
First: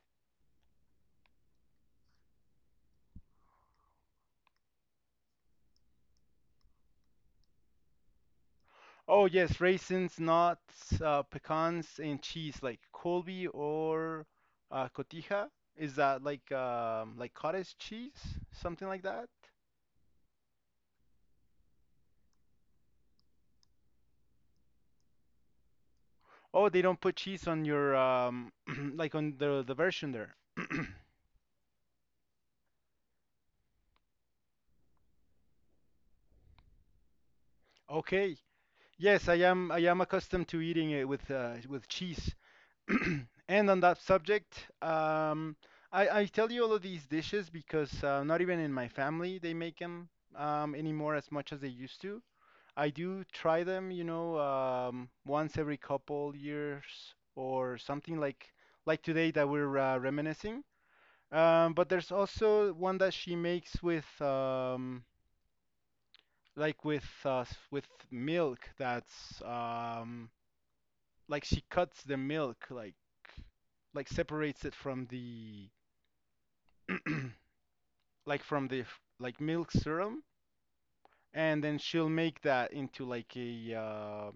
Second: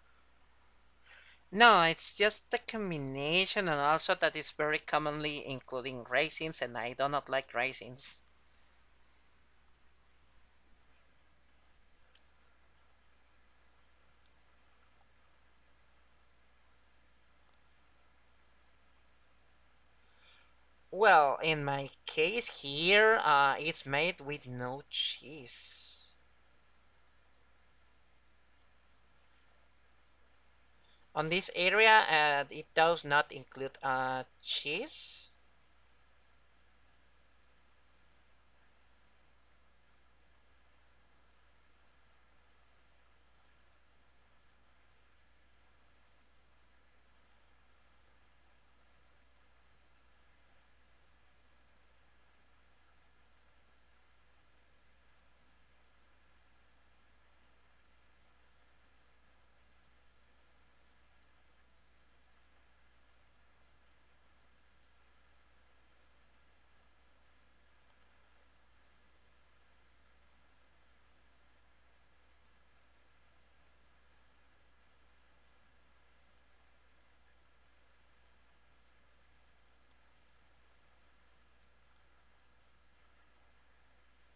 Speaker 2: No, it's just the combination, and also that is very commonly including raisins, and I do not like raisins.
Speaker 1: Oh, yes, raisins, nuts, pecans, and cheese, like Colby or cotija. Is that like cottage cheese, something like that?
Speaker 2: Well, in my case here, it's made with no cheese.
Speaker 1: Oh, they don't put cheese on your like on the version there.
Speaker 2: On this area, it does not include cheese.
Speaker 1: Okay. Yes, I am. I am accustomed to eating it with cheese. And on that subject, I tell you all of these dishes because not even in my family they make them anymore as much as they used to. I do try them, you know, once every couple years or something like today that we're reminiscing. But there's also one that she makes with like with with milk that's like she cuts the milk like separates it from the like from like milk serum, and then she'll make that into like a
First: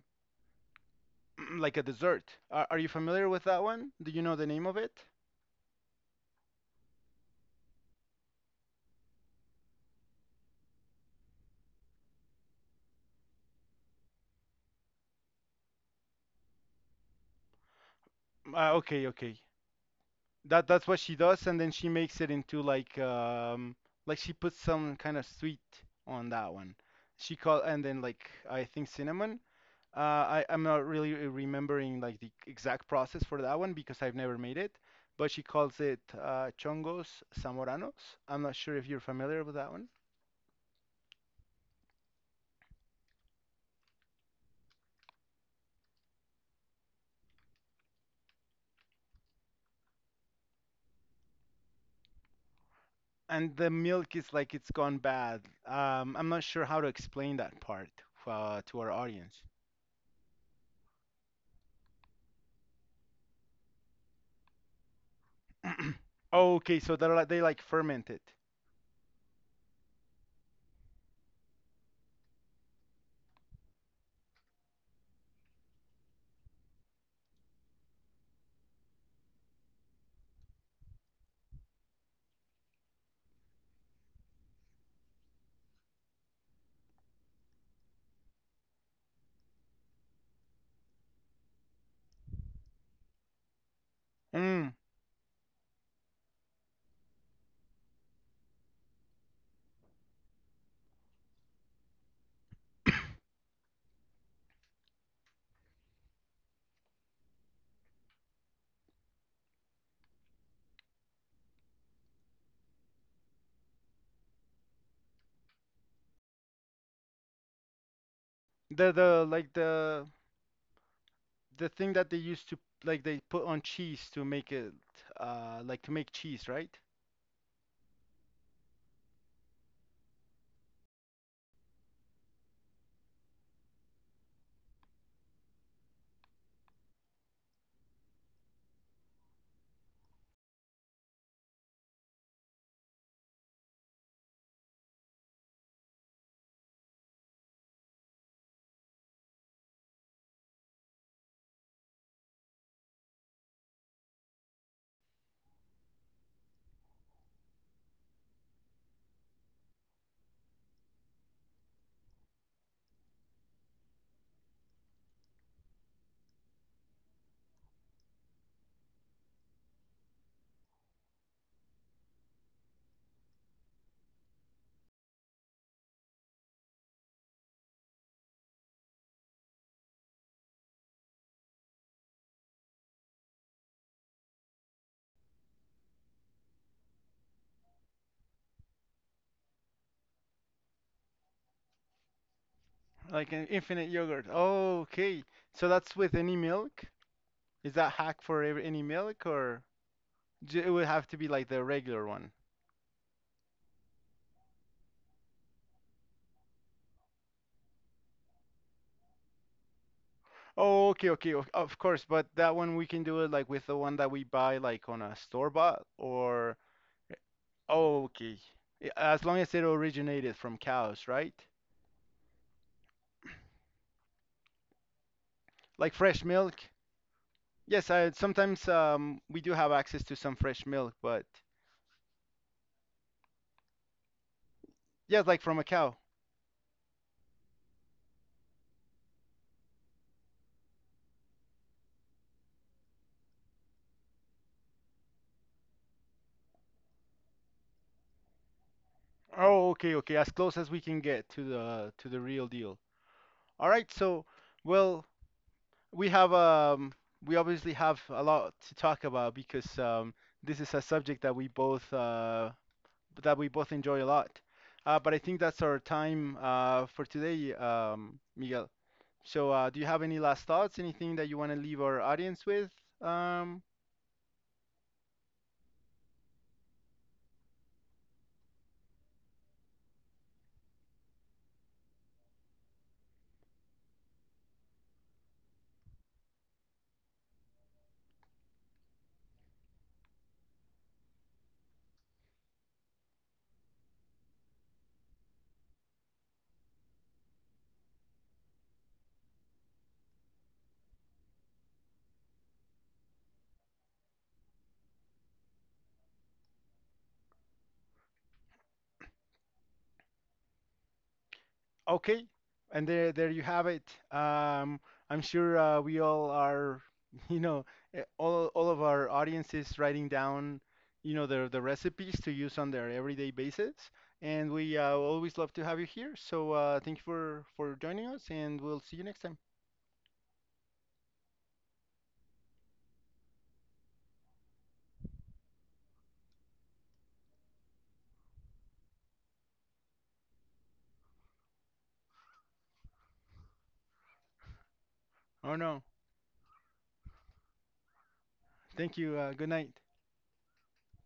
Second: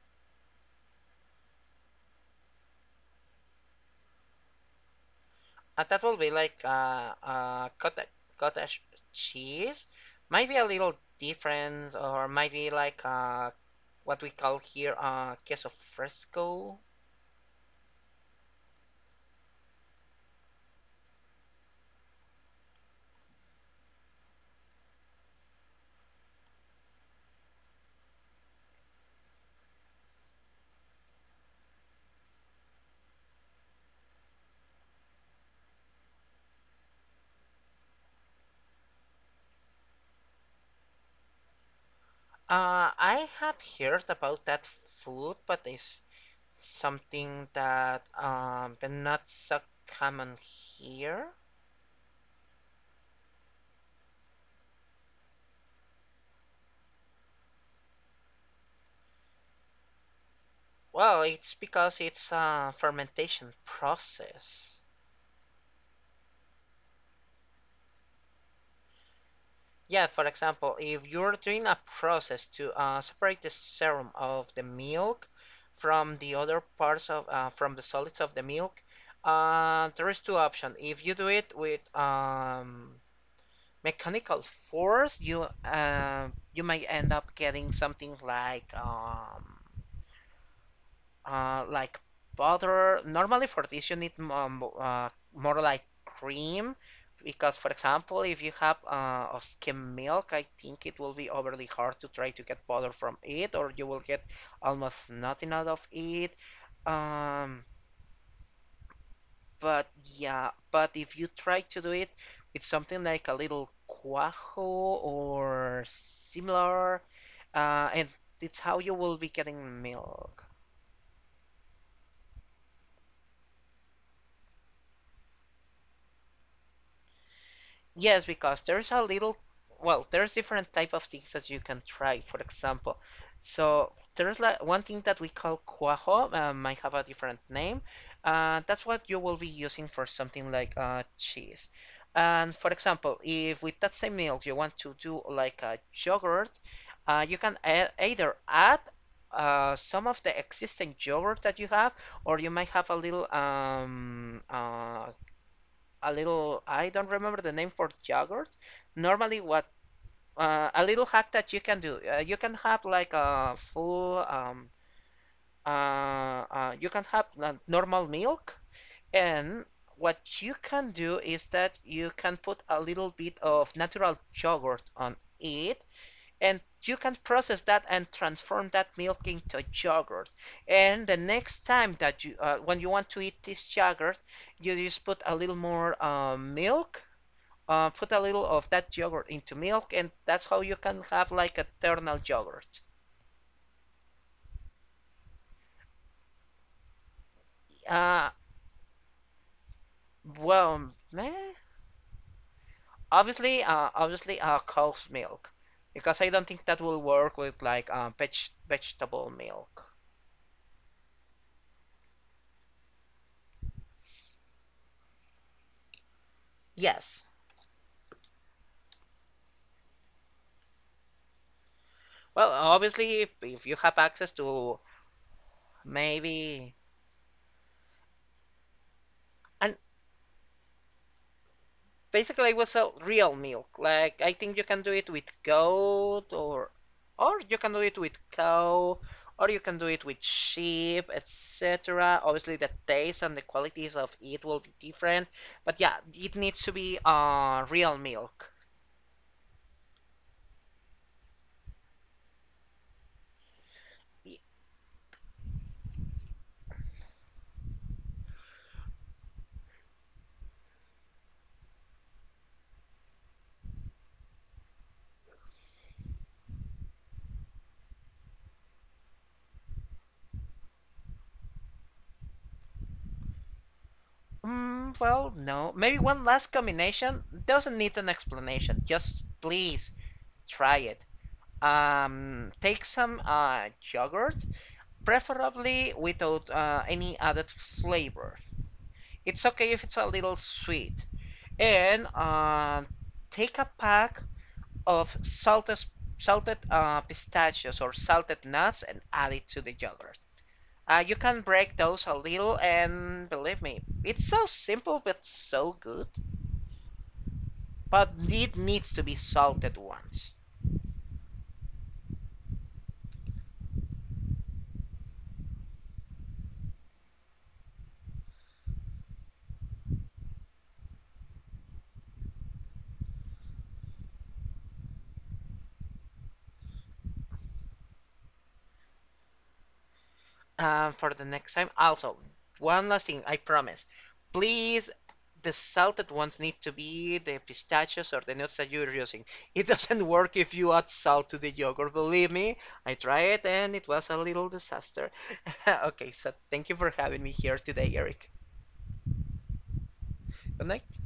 Speaker 1: like a dessert. Are you familiar with that one? Do you know the name of it?
Speaker 2: And that will be like cottage cheese. Might be a little different, or might be like what we call here queso fresco.
Speaker 1: Okay, okay. That that's what she does, and then she makes it into like she puts some kind of sweet on that one. She call and then like I think cinnamon. Uh, I'm not really remembering like the exact process for that one because I've never made it, but she calls it chongos zamoranos. I'm not sure if you're familiar with that one.
Speaker 2: I have heard about that food, but it's something that but not so common here.
Speaker 1: And the milk is like it's gone bad. I'm not sure how to explain that part to our audience.
Speaker 2: Well, it's because it's a fermentation process.
Speaker 1: Okay, so they're like, they like ferment it.
Speaker 2: Yeah, for example, if you're doing a process to separate the serum of the milk from the other parts of from the solids of the milk, there is two options. If you do it with mechanical force, you might end up getting something like butter. Normally for this you need
Speaker 1: Mm.
Speaker 2: more like cream, because for example if you have a skim milk, I think it will be overly hard to try to get butter from it, or you will get almost nothing out of it. Um, but yeah, but if you try to do it with something like a little cuajo or similar, and it's how you will
Speaker 1: The
Speaker 2: be
Speaker 1: like
Speaker 2: getting milk.
Speaker 1: the thing that they used to like they put on cheese to make it like to make cheese, right?
Speaker 2: Yes, because there's a little, well, there's different type of things that you can try. For example, so there's like one thing that we call cuajo, might have a different name. That's what you will be using for something like cheese. And for example, if with that same milk you want to do like a yogurt, you can a either add some of the existing yogurt that you have, or you might have a little a little, I don't remember the name for yogurt. Normally, what a little hack that you can do, you can have like a full uh, you can have normal milk, and what you can do is that you can put a little bit of natural yogurt on it, and you can process that and transform that milk into yogurt. And the next time that you when you want to eat this yogurt, you just put a little more milk put a little of that yogurt into milk, and that's how you can have like a thermal yogurt.
Speaker 1: Like an infinite yogurt. Oh, okay. So that's with any milk? Is that hack
Speaker 2: Uh,
Speaker 1: for any milk or it would
Speaker 2: well,
Speaker 1: have to be like
Speaker 2: meh.
Speaker 1: the regular one?
Speaker 2: Obviously, cow's milk, because I don't think that will work with like vegetable milk.
Speaker 1: Oh, okay, okay, of course, but that one we can do it like with the one that we buy like on a store bought or
Speaker 2: Yes.
Speaker 1: oh, okay. I- as long as it originated from cows, right?
Speaker 2: Well, obviously, if you have access to
Speaker 1: Like fresh milk.
Speaker 2: maybe,
Speaker 1: Yes, I sometimes we do have
Speaker 2: and
Speaker 1: access to some fresh milk, but
Speaker 2: basically, it was a real milk. Like I think you can do it
Speaker 1: yes,
Speaker 2: with
Speaker 1: like from a cow.
Speaker 2: goat, or you can do it with cow, or you can do it with sheep, etc. Obviously, the taste and the qualities of it will be different, but yeah, it needs to be real milk.
Speaker 1: Oh, okay, okay, as close as we can get to the real deal. All right, so well, we have we obviously have a lot to talk about because this is a subject that we both enjoy a lot. But I think that's our time for today, Miguel. So do you have any last thoughts, anything that you want to leave our audience with? Um
Speaker 2: Mm, well, no. Maybe one last combination doesn't need an explanation. Just please try it. Take some yogurt, preferably without any added flavor. It's okay if it's a little sweet. And take a pack of salted pistachios or salted nuts and add it to the yogurt. You can break those a little, and believe me, it's so simple but so good. But it needs to be salted once.
Speaker 1: Okay, and there you have it. Um, I'm sure we all are, you know, all of our audiences writing down, you know, the recipes to use on their everyday basis. And we always love to have you here. So thank you for joining us, and we'll see you next time.
Speaker 2: Uh, for the next time. Also, one last thing, I promise. Please, the salted ones need to be the pistachios or the nuts that you're using. It doesn't work if you add salt to the yogurt, believe me. I tried it and it was a little disaster.
Speaker 1: Oh no,
Speaker 2: Okay, so thank you for having me here today, Eric.
Speaker 1: thank you. Good night.
Speaker 2: Good night.